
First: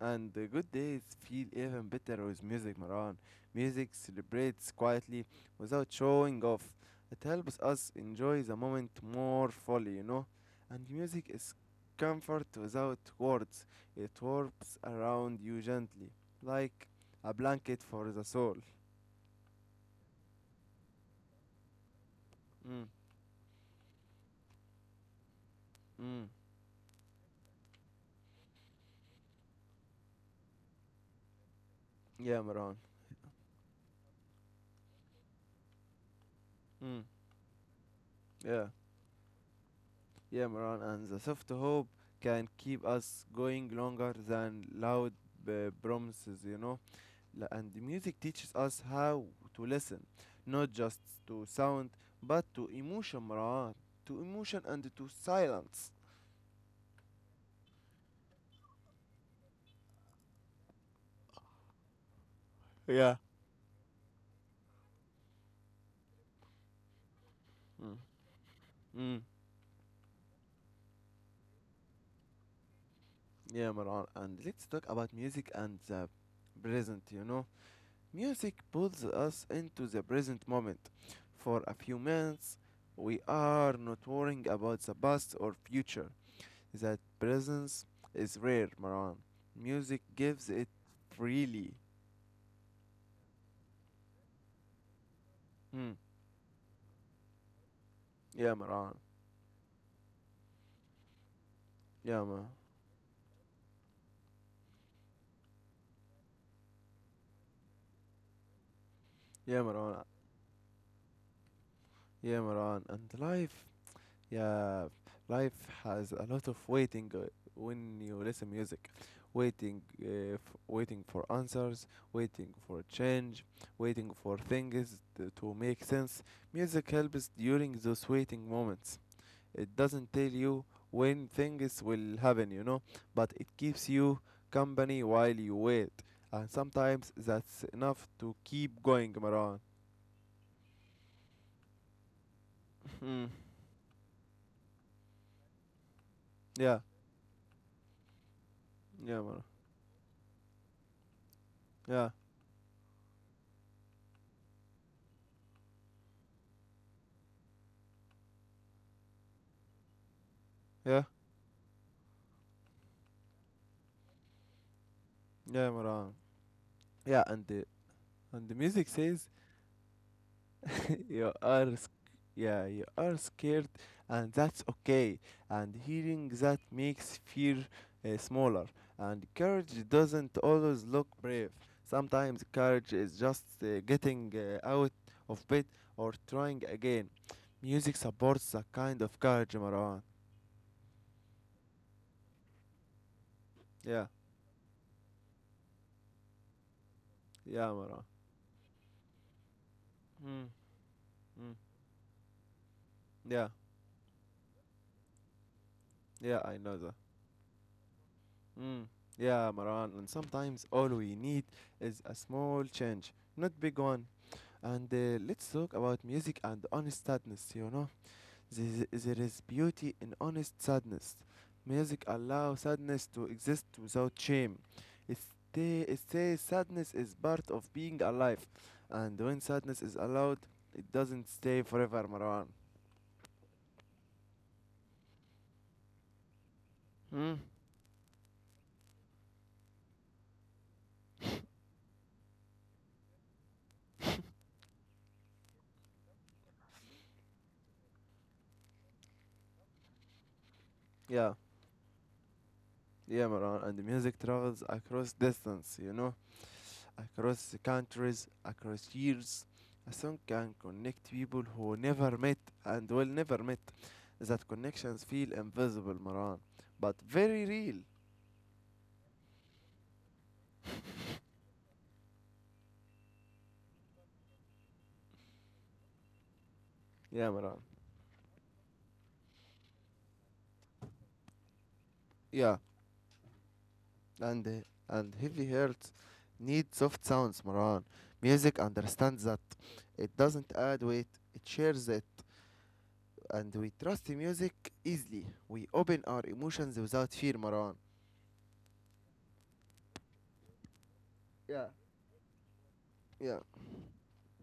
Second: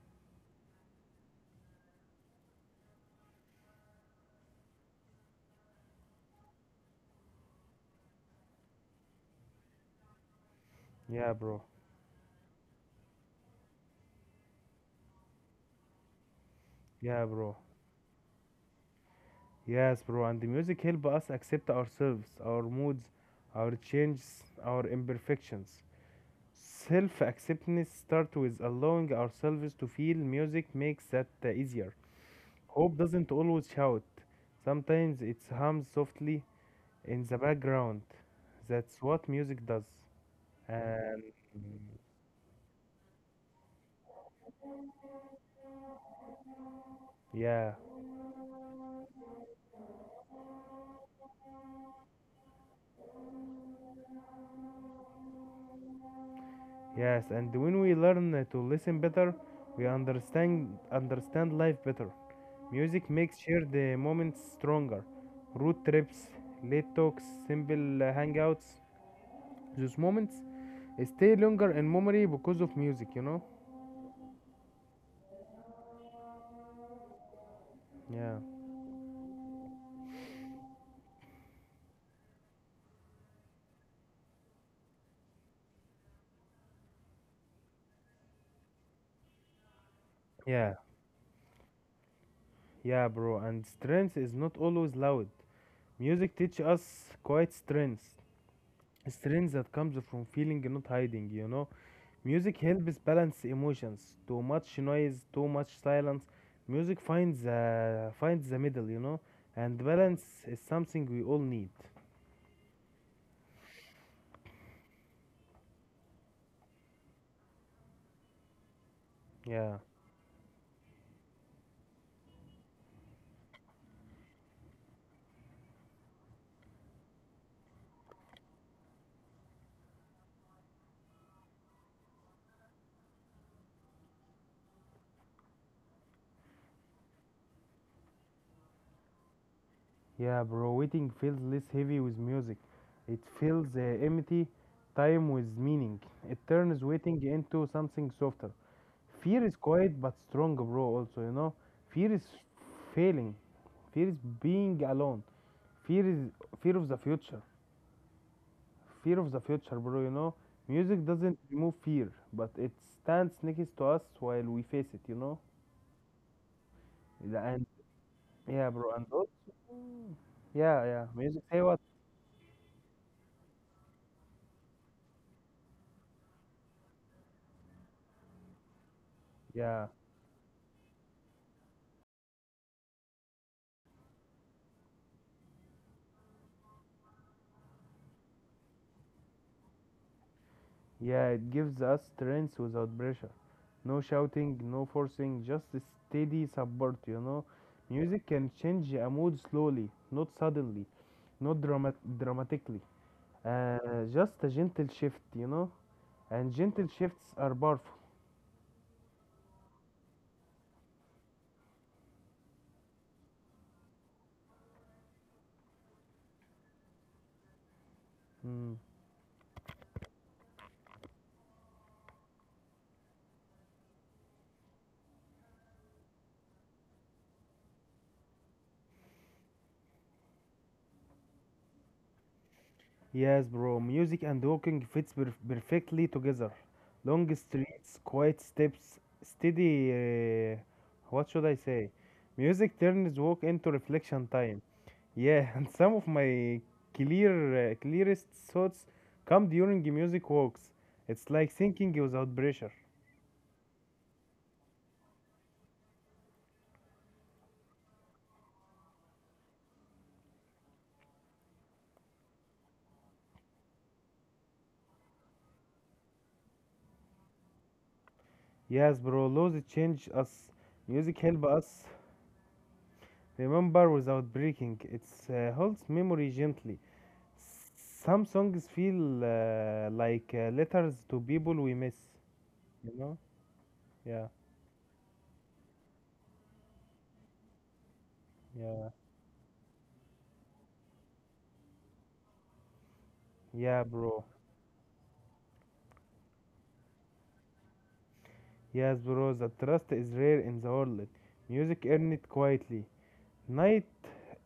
Speaker 1: and the good days feel even better with music, Maran. Music celebrates quietly without showing off. It helps us enjoy the moment more fully. And music
Speaker 2: Yeah,
Speaker 1: is
Speaker 2: bro.
Speaker 1: comfort without words. It warps around you gently, like
Speaker 2: Yeah,
Speaker 1: a
Speaker 2: bro.
Speaker 1: blanket for the soul.
Speaker 2: Yes, bro. And the music help us accept ourselves, our
Speaker 1: Mm,
Speaker 2: moods, our changes, our imperfections.
Speaker 1: mm.
Speaker 2: Self-acceptance start with allowing ourselves to feel. Music makes that easier.
Speaker 1: Yeah, Maran.
Speaker 2: Hope doesn't always shout. Sometimes it hums softly,
Speaker 1: Mm,
Speaker 2: in the background.
Speaker 1: yeah,
Speaker 2: That's what music does.
Speaker 1: yeah, Maran. And the
Speaker 2: And
Speaker 1: soft hope can keep us going longer than loud promises. And
Speaker 2: yeah,
Speaker 1: the music teaches us how to listen, not just to sound, but to emotion, Maran. To emotion and to silence.
Speaker 2: yes. And when we learn to listen better, we understand life better. Music
Speaker 1: Yeah.
Speaker 2: makes shared moments stronger. Road trips, late talks, simple
Speaker 1: Mm.
Speaker 2: hangouts.
Speaker 1: Mm.
Speaker 2: Those moments stay longer in memory because of music. You know.
Speaker 1: Yeah, Maran. And let's talk about music and the present.
Speaker 2: Yeah.
Speaker 1: Music pulls us into the present moment. For a few minutes, we are not worrying about the past or future. That presence is rare, Maran. Music gives it
Speaker 2: Yeah,
Speaker 1: freely.
Speaker 2: yeah, bro. And strength is not always loud.
Speaker 1: Mm.
Speaker 2: Music teach us quiet strength.
Speaker 1: Yeah, Maran.
Speaker 2: Strength that comes from feeling not hiding, you know,
Speaker 1: Yeah, man.
Speaker 2: music helps balance emotions, too much noise too much silence, music finds finds the middle, you know,
Speaker 1: Yeah,
Speaker 2: and
Speaker 1: Marwan.
Speaker 2: balance is something we all need.
Speaker 1: Yeah, Marwan. And life, yeah, life has a lot of waiting when you listen music.
Speaker 2: Yeah,
Speaker 1: Waiting, uh, f- waiting for answers, waiting for change, waiting for things to make sense. Music helps during those waiting moments. It doesn't tell you when things will happen, but it keeps you company while you wait. And sometimes that's enough to keep going, Marwan.
Speaker 2: yeah, bro, waiting feels less heavy with music. It
Speaker 1: Mm.
Speaker 2: feels empty time with meaning. It
Speaker 1: Yeah.
Speaker 2: turns waiting into something softer.
Speaker 1: Yeah, Maran.
Speaker 2: Fear is quiet but strong, bro. Also, you know,
Speaker 1: Yeah,
Speaker 2: fear is failing, fear is being alone, fear is fear of the future, fear of the future, bro. You know,
Speaker 1: yeah,
Speaker 2: music doesn't remove fear, but it stands next to us while we face it. You know,
Speaker 1: yeah, Maran. Yeah,
Speaker 2: The-
Speaker 1: and
Speaker 2: and
Speaker 1: the
Speaker 2: yeah,
Speaker 1: music
Speaker 2: bro, and also,
Speaker 1: says
Speaker 2: yeah, yeah,
Speaker 1: you
Speaker 2: music. Say
Speaker 1: are,
Speaker 2: what?
Speaker 1: sc- yeah, you are scared, and that's okay. And hearing that makes fear smaller. And courage
Speaker 2: Yeah,
Speaker 1: doesn't always look brave. Sometimes courage is just getting out of bed or trying again. Music supports that kind of courage, Maran.
Speaker 2: yeah, it gives us strength without pressure. No
Speaker 1: Yeah,
Speaker 2: shouting, no forcing, just a steady support.
Speaker 1: yeah, Maran.
Speaker 2: Music can change a mood slowly, not
Speaker 1: Mm,
Speaker 2: suddenly,
Speaker 1: mm.
Speaker 2: not dramatically.
Speaker 1: Yeah,
Speaker 2: Just a gentle shift, you know.
Speaker 1: yeah,
Speaker 2: And
Speaker 1: I know
Speaker 2: gentle
Speaker 1: that.
Speaker 2: shifts are powerful.
Speaker 1: Mm. Yeah, Maran. And sometimes all we need is a small change, not big one. And let's talk about music and honest sadness, you know?
Speaker 2: Mm.
Speaker 1: There is beauty in honest sadness. Music allows sadness to exist without shame. It, it says sadness is part of being alive. And when sadness is allowed, it doesn't stay forever, Maran.
Speaker 2: Yes, bro. Music and walking fits perfectly together. Long
Speaker 1: Hmm?
Speaker 2: streets, quiet steps, steady. Uh, what should I say? Music turns walk into reflection time. Yeah, and some of my clear, clearest thoughts come during music walks. It's
Speaker 1: Yeah,
Speaker 2: like thinking without pressure.
Speaker 1: yeah, Maran. And the music travels across distance, you know? Across the countries, across years. A song can connect people who never met and will never met. That connections feel invisible, Maran, but very real.
Speaker 2: Yes, bro. Laws change us. Music help us remember without breaking. It holds memory gently.
Speaker 1: Yeah, Maran.
Speaker 2: Some songs feel like letters to people we miss,
Speaker 1: Yeah,
Speaker 2: you know? Yeah,
Speaker 1: and uh, and heavy hearts need soft sounds, Maran. Music
Speaker 2: yeah,
Speaker 1: understands that. It doesn't add weight. It shares it, and we
Speaker 2: yeah,
Speaker 1: trust the
Speaker 2: bro.
Speaker 1: music easily. We open our emotions without fear, Maran.
Speaker 2: Yes, bro, the trust is rare in the world.
Speaker 1: Yeah,
Speaker 2: Music earned it quietly.
Speaker 1: yeah,
Speaker 2: Night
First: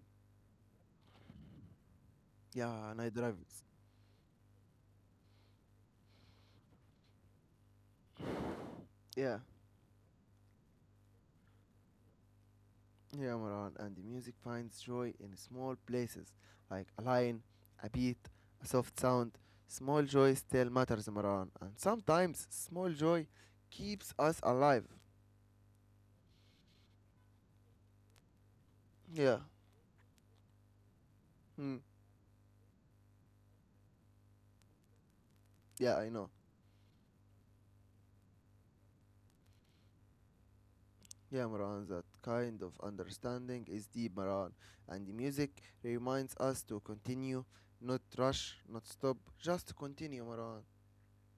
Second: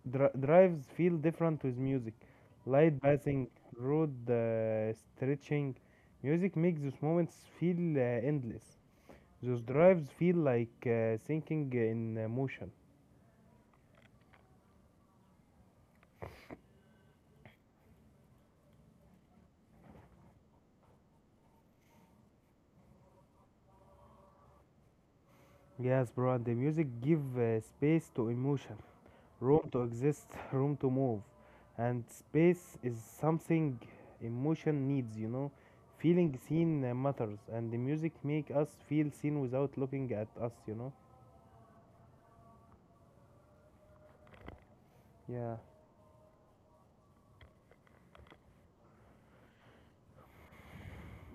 Speaker 2: drives feel different with music.
Speaker 1: yeah, and
Speaker 2: Light
Speaker 1: I drive.
Speaker 2: passing, road stretching. Music makes those moments feel endless.
Speaker 1: Yeah.
Speaker 2: Those drives feel like sinking in motion.
Speaker 1: Yeah, Maran, and the music finds joy in small places, like a line, a beat, a soft sound. Small joy still matters, Maran, and sometimes small joy keeps us alive.
Speaker 2: Yes, bro, and the music give space to emotion.
Speaker 1: Yeah,
Speaker 2: Room to exist, room to move.
Speaker 1: hmm,
Speaker 2: And space is something emotion needs, you know.
Speaker 1: yeah, I know.
Speaker 2: Feeling seen matters, and the music make us feel seen without looking at us, you know.
Speaker 1: Yeah, Maran, that kind of understanding is deep, Maran, and the
Speaker 2: Yeah,
Speaker 1: music reminds us to continue, not rush, not stop, just continue, Maran.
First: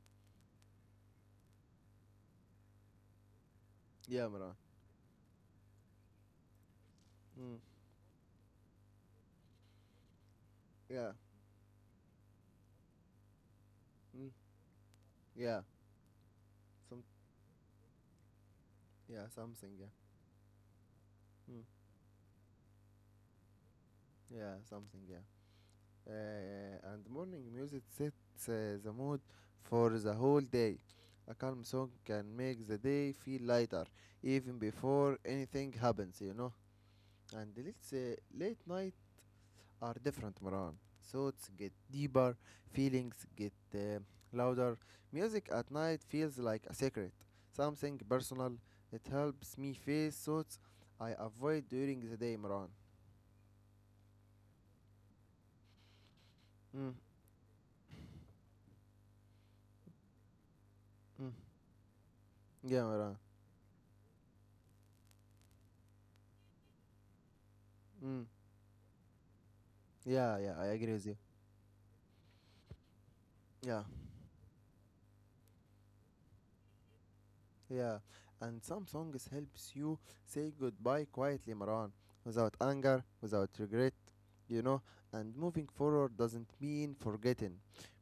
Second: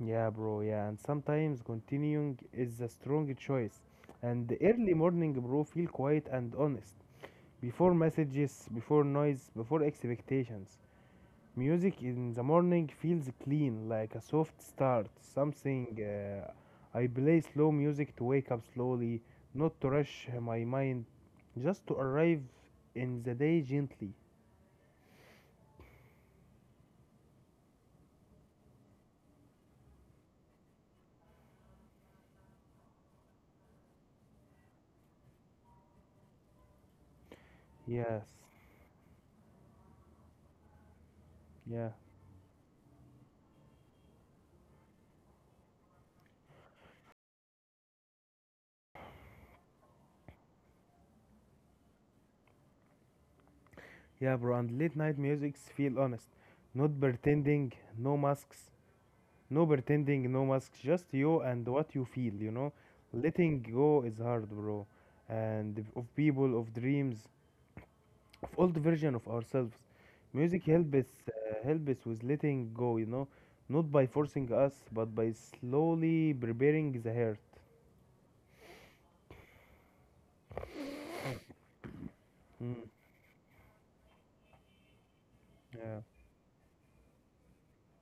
Speaker 2: yeah, bro. Yeah, and sometimes continuing is a strong choice.
Speaker 1: Yeah,
Speaker 2: And
Speaker 1: Maran.
Speaker 2: the early morning, bro, feel quiet and honest.
Speaker 1: Hmm,
Speaker 2: Before messages, before noise, before expectations.
Speaker 1: yeah,
Speaker 2: Music in the morning feels clean, like a
Speaker 1: hmm,
Speaker 2: soft start,
Speaker 1: yeah,
Speaker 2: something
Speaker 1: some,
Speaker 2: I play slow music to wake up slowly,
Speaker 1: yeah, something,
Speaker 2: not
Speaker 1: yeah,
Speaker 2: to rush my mind,
Speaker 1: hmm,
Speaker 2: just to arrive in the day gently.
Speaker 1: yeah, something, yeah. And morning music sets the mood for the whole day. A calm song can make the day feel lighter, even before anything happens, you know. And let's say
Speaker 2: Yes,
Speaker 1: late night are different, Maran. Thoughts get
Speaker 2: yeah,
Speaker 1: deeper, feelings get louder. Music at night feels like a secret, something personal. It helps me face thoughts I avoid during the day, Maran.
Speaker 2: yeah, bro. And late night musics feel honest,
Speaker 1: Mm,
Speaker 2: not pretending, no masks, no pretending, no masks, just
Speaker 1: mm.
Speaker 2: you and what you feel, you know.
Speaker 1: Yeah, Maran.
Speaker 2: Letting go is hard, bro, and of people, of dreams,
Speaker 1: Mm.
Speaker 2: of old version of ourselves.
Speaker 1: Yeah, yeah,
Speaker 2: Music
Speaker 1: I agree
Speaker 2: help
Speaker 1: with
Speaker 2: us
Speaker 1: you.
Speaker 2: uh, help us with letting go, you know,
Speaker 1: Yeah,
Speaker 2: not by forcing us, but by slowly preparing the heart.
Speaker 1: yeah. And some songs helps you say goodbye quietly, Maran, without
Speaker 2: Mm,
Speaker 1: anger, without regret, you know. And moving
Speaker 2: yeah,
Speaker 1: forward doesn't mean forgetting.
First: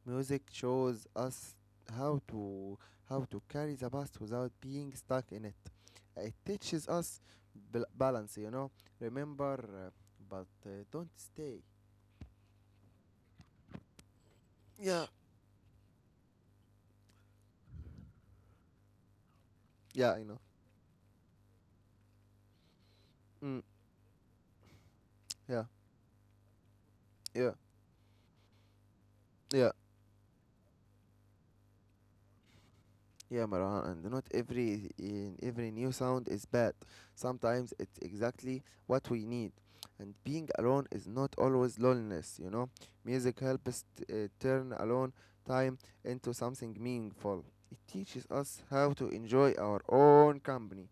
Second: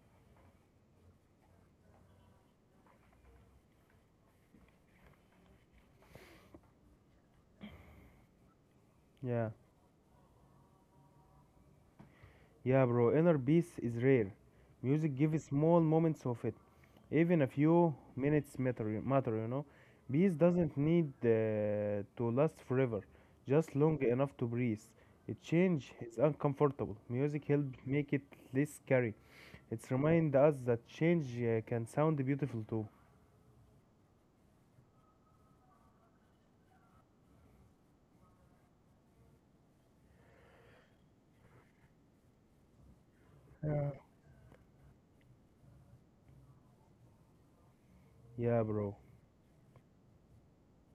Speaker 1: Music shows us how to how to carry the past without being stuck in it. It teaches us balance, you know.
Speaker 2: yeah,
Speaker 1: Remember, uh, but don't stay.
Speaker 2: yeah, bro. Inner peace is rare.
Speaker 1: Yeah,
Speaker 2: Music gives small moments of it. Even a few minutes matter, you know.
Speaker 1: yeah, I
Speaker 2: Peace
Speaker 1: know.
Speaker 2: doesn't need to last forever,
Speaker 1: Mm,
Speaker 2: just long enough to breathe. A
Speaker 1: yeah,
Speaker 2: change is uncomfortable. Music
Speaker 1: yeah,
Speaker 2: helps make it less scary.
Speaker 1: yeah.
Speaker 2: It's remind us that change can sound beautiful too.
Speaker 1: Yeah, Marwan, and not every new sound is bad. Sometimes it's exactly what we need. And being alone is not always loneliness, you know. Music helps
Speaker 2: Yeah.
Speaker 1: turn alone time into something meaningful. It teaches
Speaker 2: Yeah,
Speaker 1: us how
Speaker 2: bro.
Speaker 1: to enjoy our own company.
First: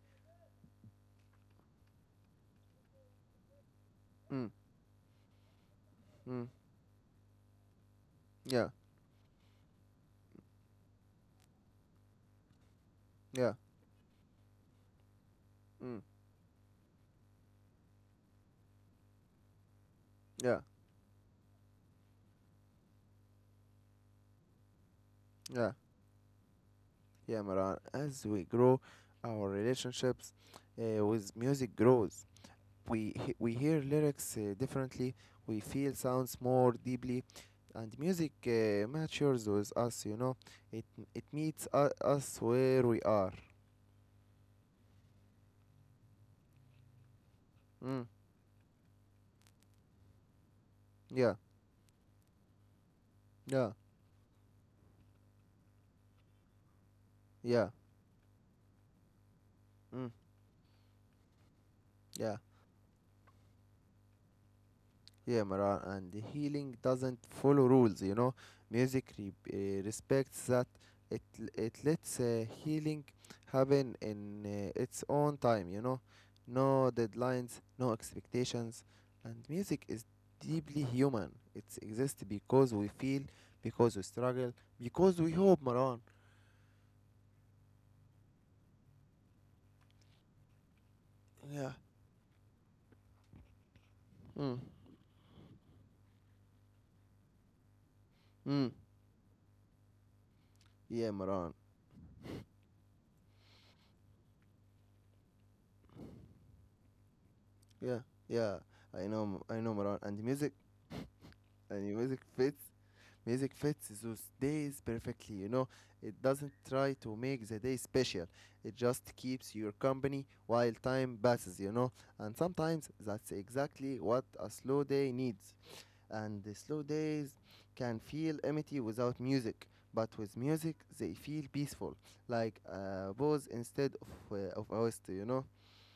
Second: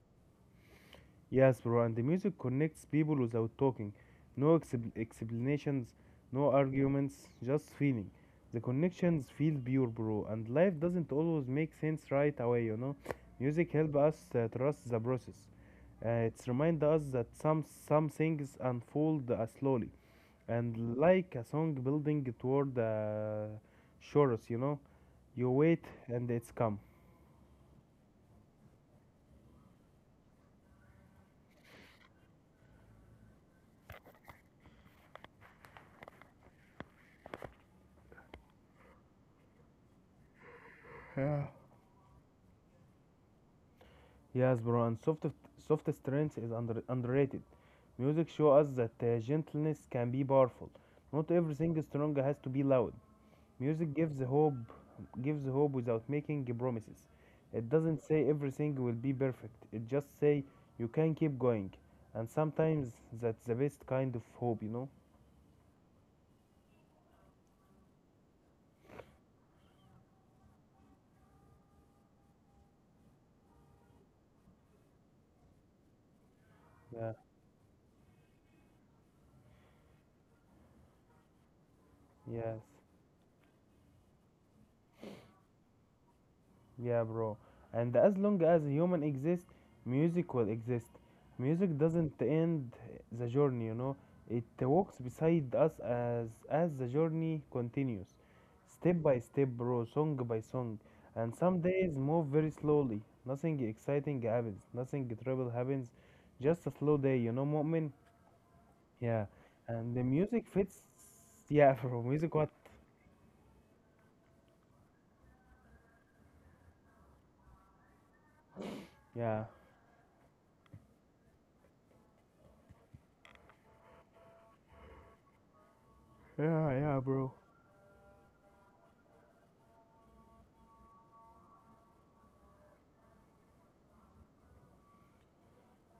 Speaker 2: Yes, bro. And the music connects people without talking.
Speaker 1: Mm,
Speaker 2: No explanations,
Speaker 1: mm,
Speaker 2: no arguments, just feeling. The
Speaker 1: yeah,
Speaker 2: connections feel pure, bro. And life doesn't always make sense right away, you know.
Speaker 1: yeah,
Speaker 2: Music help us trust the process.
Speaker 1: mm,
Speaker 2: It's remind us that some things unfold slowly
Speaker 1: yeah,
Speaker 2: and like a song building toward the shores, you know. You
Speaker 1: yeah,
Speaker 2: wait and it's come.
Speaker 1: yeah, Maran. As we grow, our relationships with music grows. We hear lyrics differently, we feel sounds more deeply, and music matures with us, you know. It it
Speaker 2: Yeah.
Speaker 1: meets us where we are.
Speaker 2: Yes, bro, and soft, soft strength is underrated.
Speaker 1: Mm,
Speaker 2: Music shows us that gentleness can be powerful. Not
Speaker 1: yeah,
Speaker 2: everything strong has to be loud.
Speaker 1: yeah,
Speaker 2: Music gives hope without making promises. It
Speaker 1: yeah,
Speaker 2: doesn't say everything will be perfect. It just
Speaker 1: mm,
Speaker 2: say you can keep going, and
Speaker 1: yeah.
Speaker 2: sometimes that's the best kind of hope, you know.
Speaker 1: Yeah, Maran, and healing doesn't follow rules, you know. Music respects that. It lets healing happen in its own time, you know. No
Speaker 2: Yeah.
Speaker 1: deadlines, no expectations, and music is deeply human. It exists
Speaker 2: Yes.
Speaker 1: because we feel, because we struggle, because we hope, Maran.
Speaker 2: Yeah, bro. And as long as human exists, music will exist.
Speaker 1: Yeah.
Speaker 2: Music doesn't end the journey, you know. It
Speaker 1: Mm.
Speaker 2: walks beside us as the journey continues,
Speaker 1: Mm.
Speaker 2: step by step, bro, song by song.
Speaker 1: Yeah,
Speaker 2: And
Speaker 1: Maran.
Speaker 2: some days move very slowly. Nothing exciting happens. Nothing terrible happens. Just a slow day, you know, moment.
Speaker 1: Yeah. Yeah. I
Speaker 2: Yeah.
Speaker 1: know. I know,
Speaker 2: And
Speaker 1: Maran.
Speaker 2: the
Speaker 1: And
Speaker 2: music
Speaker 1: music.
Speaker 2: fits. Yeah,
Speaker 1: And
Speaker 2: bro.
Speaker 1: music
Speaker 2: Music what?
Speaker 1: fits. Music fits those days perfectly. It doesn't try to make the day special. It just
Speaker 2: Yeah.
Speaker 1: keeps your company while time passes. And sometimes that's exactly what a slow day needs. And the
Speaker 2: Yeah,
Speaker 1: slow
Speaker 2: yeah, bro.
Speaker 1: days can feel empty without music, but with music they feel peaceful, like a pause instead of a waste, you know.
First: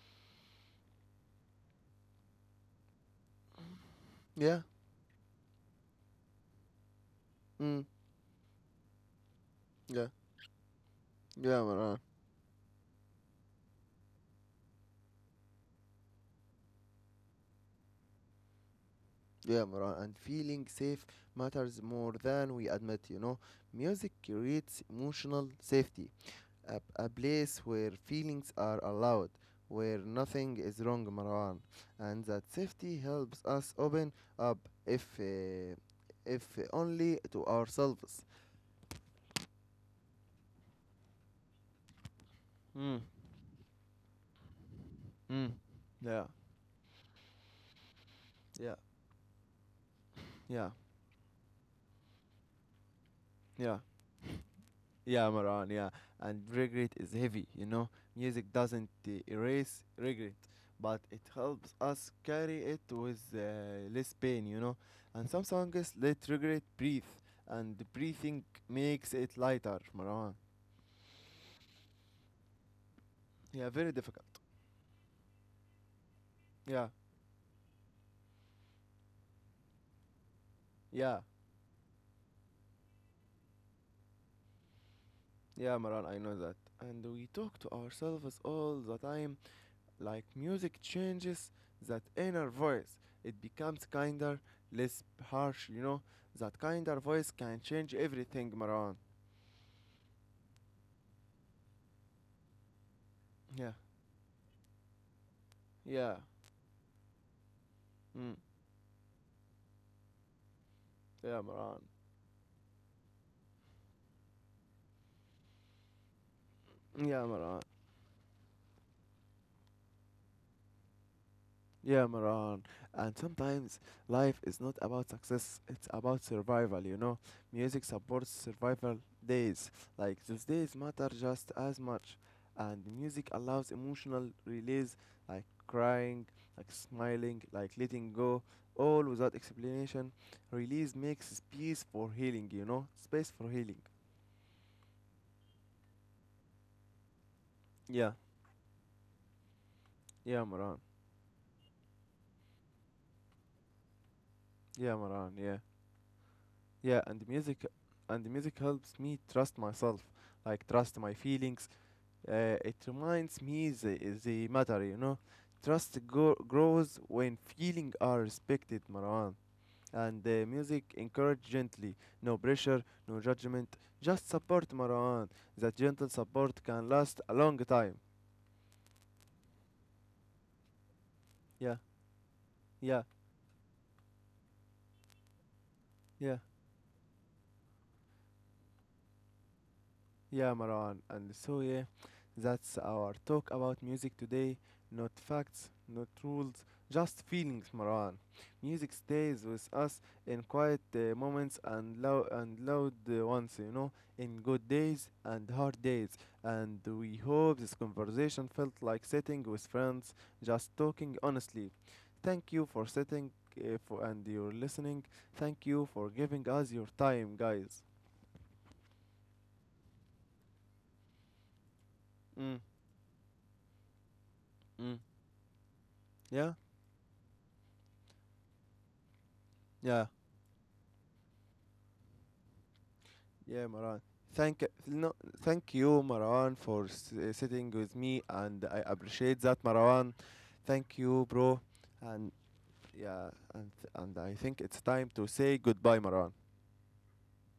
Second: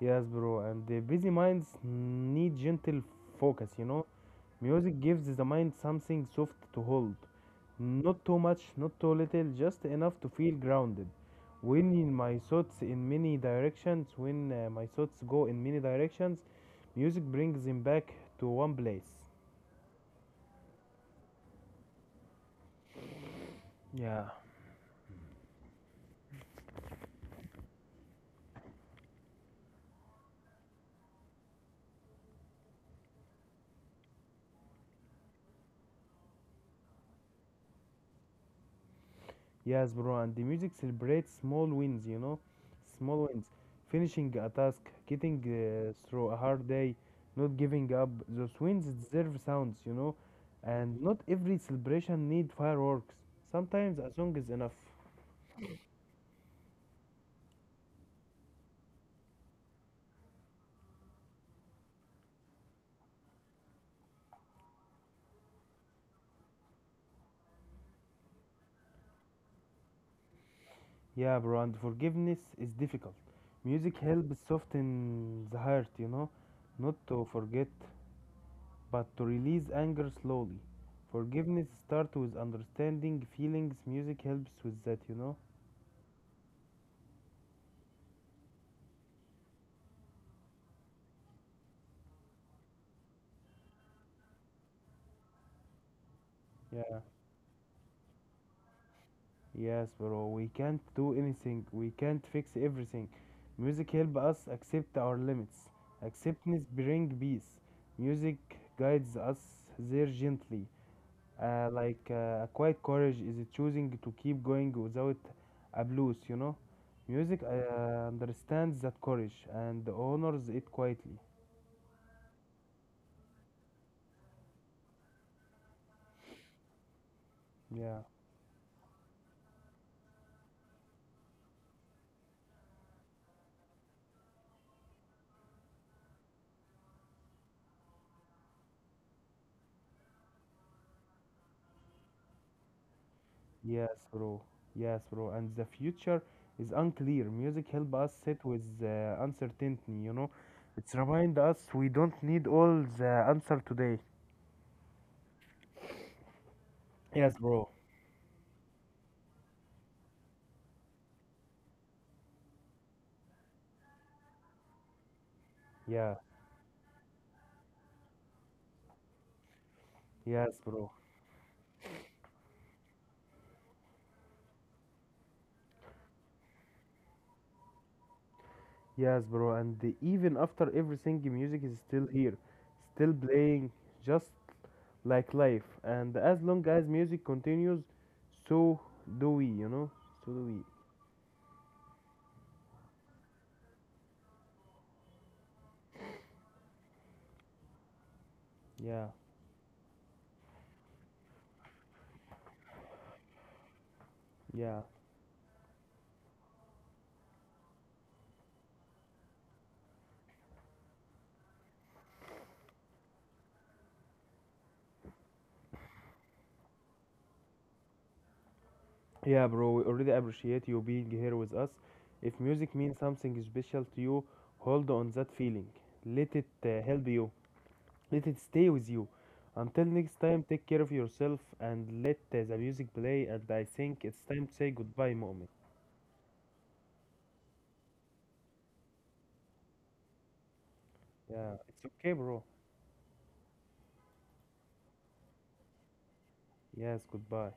Speaker 2: Yes, bro, and the busy minds need gentle focus, you know?
Speaker 1: Yeah.
Speaker 2: Music gives the mind something soft to hold.
Speaker 1: Mm.
Speaker 2: Not too much, not too little, just
Speaker 1: Yeah.
Speaker 2: enough to feel grounded.
Speaker 1: Yeah, Maran.
Speaker 2: When my thoughts go in many directions, music brings them back to one place.
Speaker 1: Yeah, Maran, and feeling safe matters more than we admit, you know. Music
Speaker 2: Yeah.
Speaker 1: creates emotional safety, a place where feelings are allowed, where nothing is wrong, Maran. And that safety helps us open up, if, uh, if only to ourselves.
Speaker 2: Yes, bro, and the music celebrates small wins, you know,
Speaker 1: Mm,
Speaker 2: small wins. Finishing a task, getting
Speaker 1: mm. Yeah,
Speaker 2: through a hard day, not giving up. Those
Speaker 1: yeah,
Speaker 2: wins deserve sounds, you know,
Speaker 1: yeah,
Speaker 2: and not every celebration need fireworks.
Speaker 1: yeah.
Speaker 2: Sometimes a song is enough.
Speaker 1: Yeah, Maran, yeah. And regret is heavy, you know. Music doesn't erase regret, but it helps us carry it with less pain, you know. And some songs let regret breathe, and the breathing makes it lighter, Maran.
Speaker 2: Yeah, bro, and forgiveness is difficult.
Speaker 1: Yeah, very
Speaker 2: Music
Speaker 1: difficult.
Speaker 2: helps soften the heart, you know,
Speaker 1: Yeah,
Speaker 2: not to forget, but to release anger slowly.
Speaker 1: yeah,
Speaker 2: Forgiveness starts with understanding feelings. Music helps with that, you know.
Speaker 1: yeah, Maran, I know that. And we talk to ourselves all the time, like music changes that inner voice, it becomes kinder, less harsh, you know? That kinder
Speaker 2: Yeah.
Speaker 1: voice can change everything, Maran.
Speaker 2: Yes, bro, we can't do anything. We can't fix everything.
Speaker 1: Yeah,
Speaker 2: Music help us accept our limits.
Speaker 1: yeah,
Speaker 2: Acceptance bring peace.
Speaker 1: mm,
Speaker 2: Music guides us there gently.
Speaker 1: yeah, Maran.
Speaker 2: A quiet courage is choosing to keep going without a blues, you know?
Speaker 1: Yeah,
Speaker 2: Music
Speaker 1: Maran.
Speaker 2: understands that courage and honors it quietly.
Speaker 1: Yeah, Maran. And sometimes life is not about success, it's about survival, you know? Music
Speaker 2: Yeah.
Speaker 1: supports survival days. Like, those days matter just as much. And music allows emotional release, like crying, like smiling, like letting go, all without explanation. Release makes space for healing, you know? Space for healing.
Speaker 2: Yes, bro. Yes, bro. And the future is unclear. Music help
Speaker 1: Yeah,
Speaker 2: us sit with the uncertainty, you know.
Speaker 1: yeah, Maran.
Speaker 2: It's remind us we don't need all the answer today.
Speaker 1: Yeah, Maran, yeah. Yeah, and the
Speaker 2: Yes,
Speaker 1: music
Speaker 2: bro.
Speaker 1: and the music helps me trust myself, like trust my feelings. It reminds me the matter, you know. Trust
Speaker 2: Yeah.
Speaker 1: grows when feelings are respected, Marwan. And
Speaker 2: Yes,
Speaker 1: music
Speaker 2: bro.
Speaker 1: encourage gently. No pressure, no judgment. Just support, Marwan. That gentle support can last a long time.
Speaker 2: Yes, bro. And the- even after everything, the music
Speaker 1: Yeah,
Speaker 2: is still here,
Speaker 1: yeah,
Speaker 2: still playing, just like life. And
Speaker 1: yeah.
Speaker 2: as long as music continues, so do we, you know? So do
Speaker 1: Yeah,
Speaker 2: we.
Speaker 1: Marwan. And so, yeah, that's our talk about music today. Not facts, not rules, just feelings, Marwan. Music
Speaker 2: Yeah.
Speaker 1: stays with us in quiet moments and loud ones, in good
Speaker 2: Yeah.
Speaker 1: days and hard days. And we hope this conversation felt like sitting with friends, just talking honestly. Thank you for sitting and you're listening. Thank you for giving us your time, guys.
Speaker 2: Yeah, bro, we already appreciate you being here with us. If
Speaker 1: Mm,
Speaker 2: music means something special to you, hold
Speaker 1: mm,
Speaker 2: on that feeling. Let it
Speaker 1: yeah.
Speaker 2: help you. Let it stay with you. Until
Speaker 1: Yeah.
Speaker 2: next time, take care of yourself and let the music play. And
Speaker 1: Yeah,
Speaker 2: I
Speaker 1: Maran.
Speaker 2: think it's time to
Speaker 1: Thank
Speaker 2: say
Speaker 1: no,
Speaker 2: goodbye, moment.
Speaker 1: thank you, Maran, for sitting with me, and I appreciate that, Maran. Thank you,
Speaker 2: Yeah,
Speaker 1: bro.
Speaker 2: it's okay,
Speaker 1: And
Speaker 2: bro.
Speaker 1: yeah, and I think it's time to say goodbye, Maran.
Speaker 2: Yes, goodbye.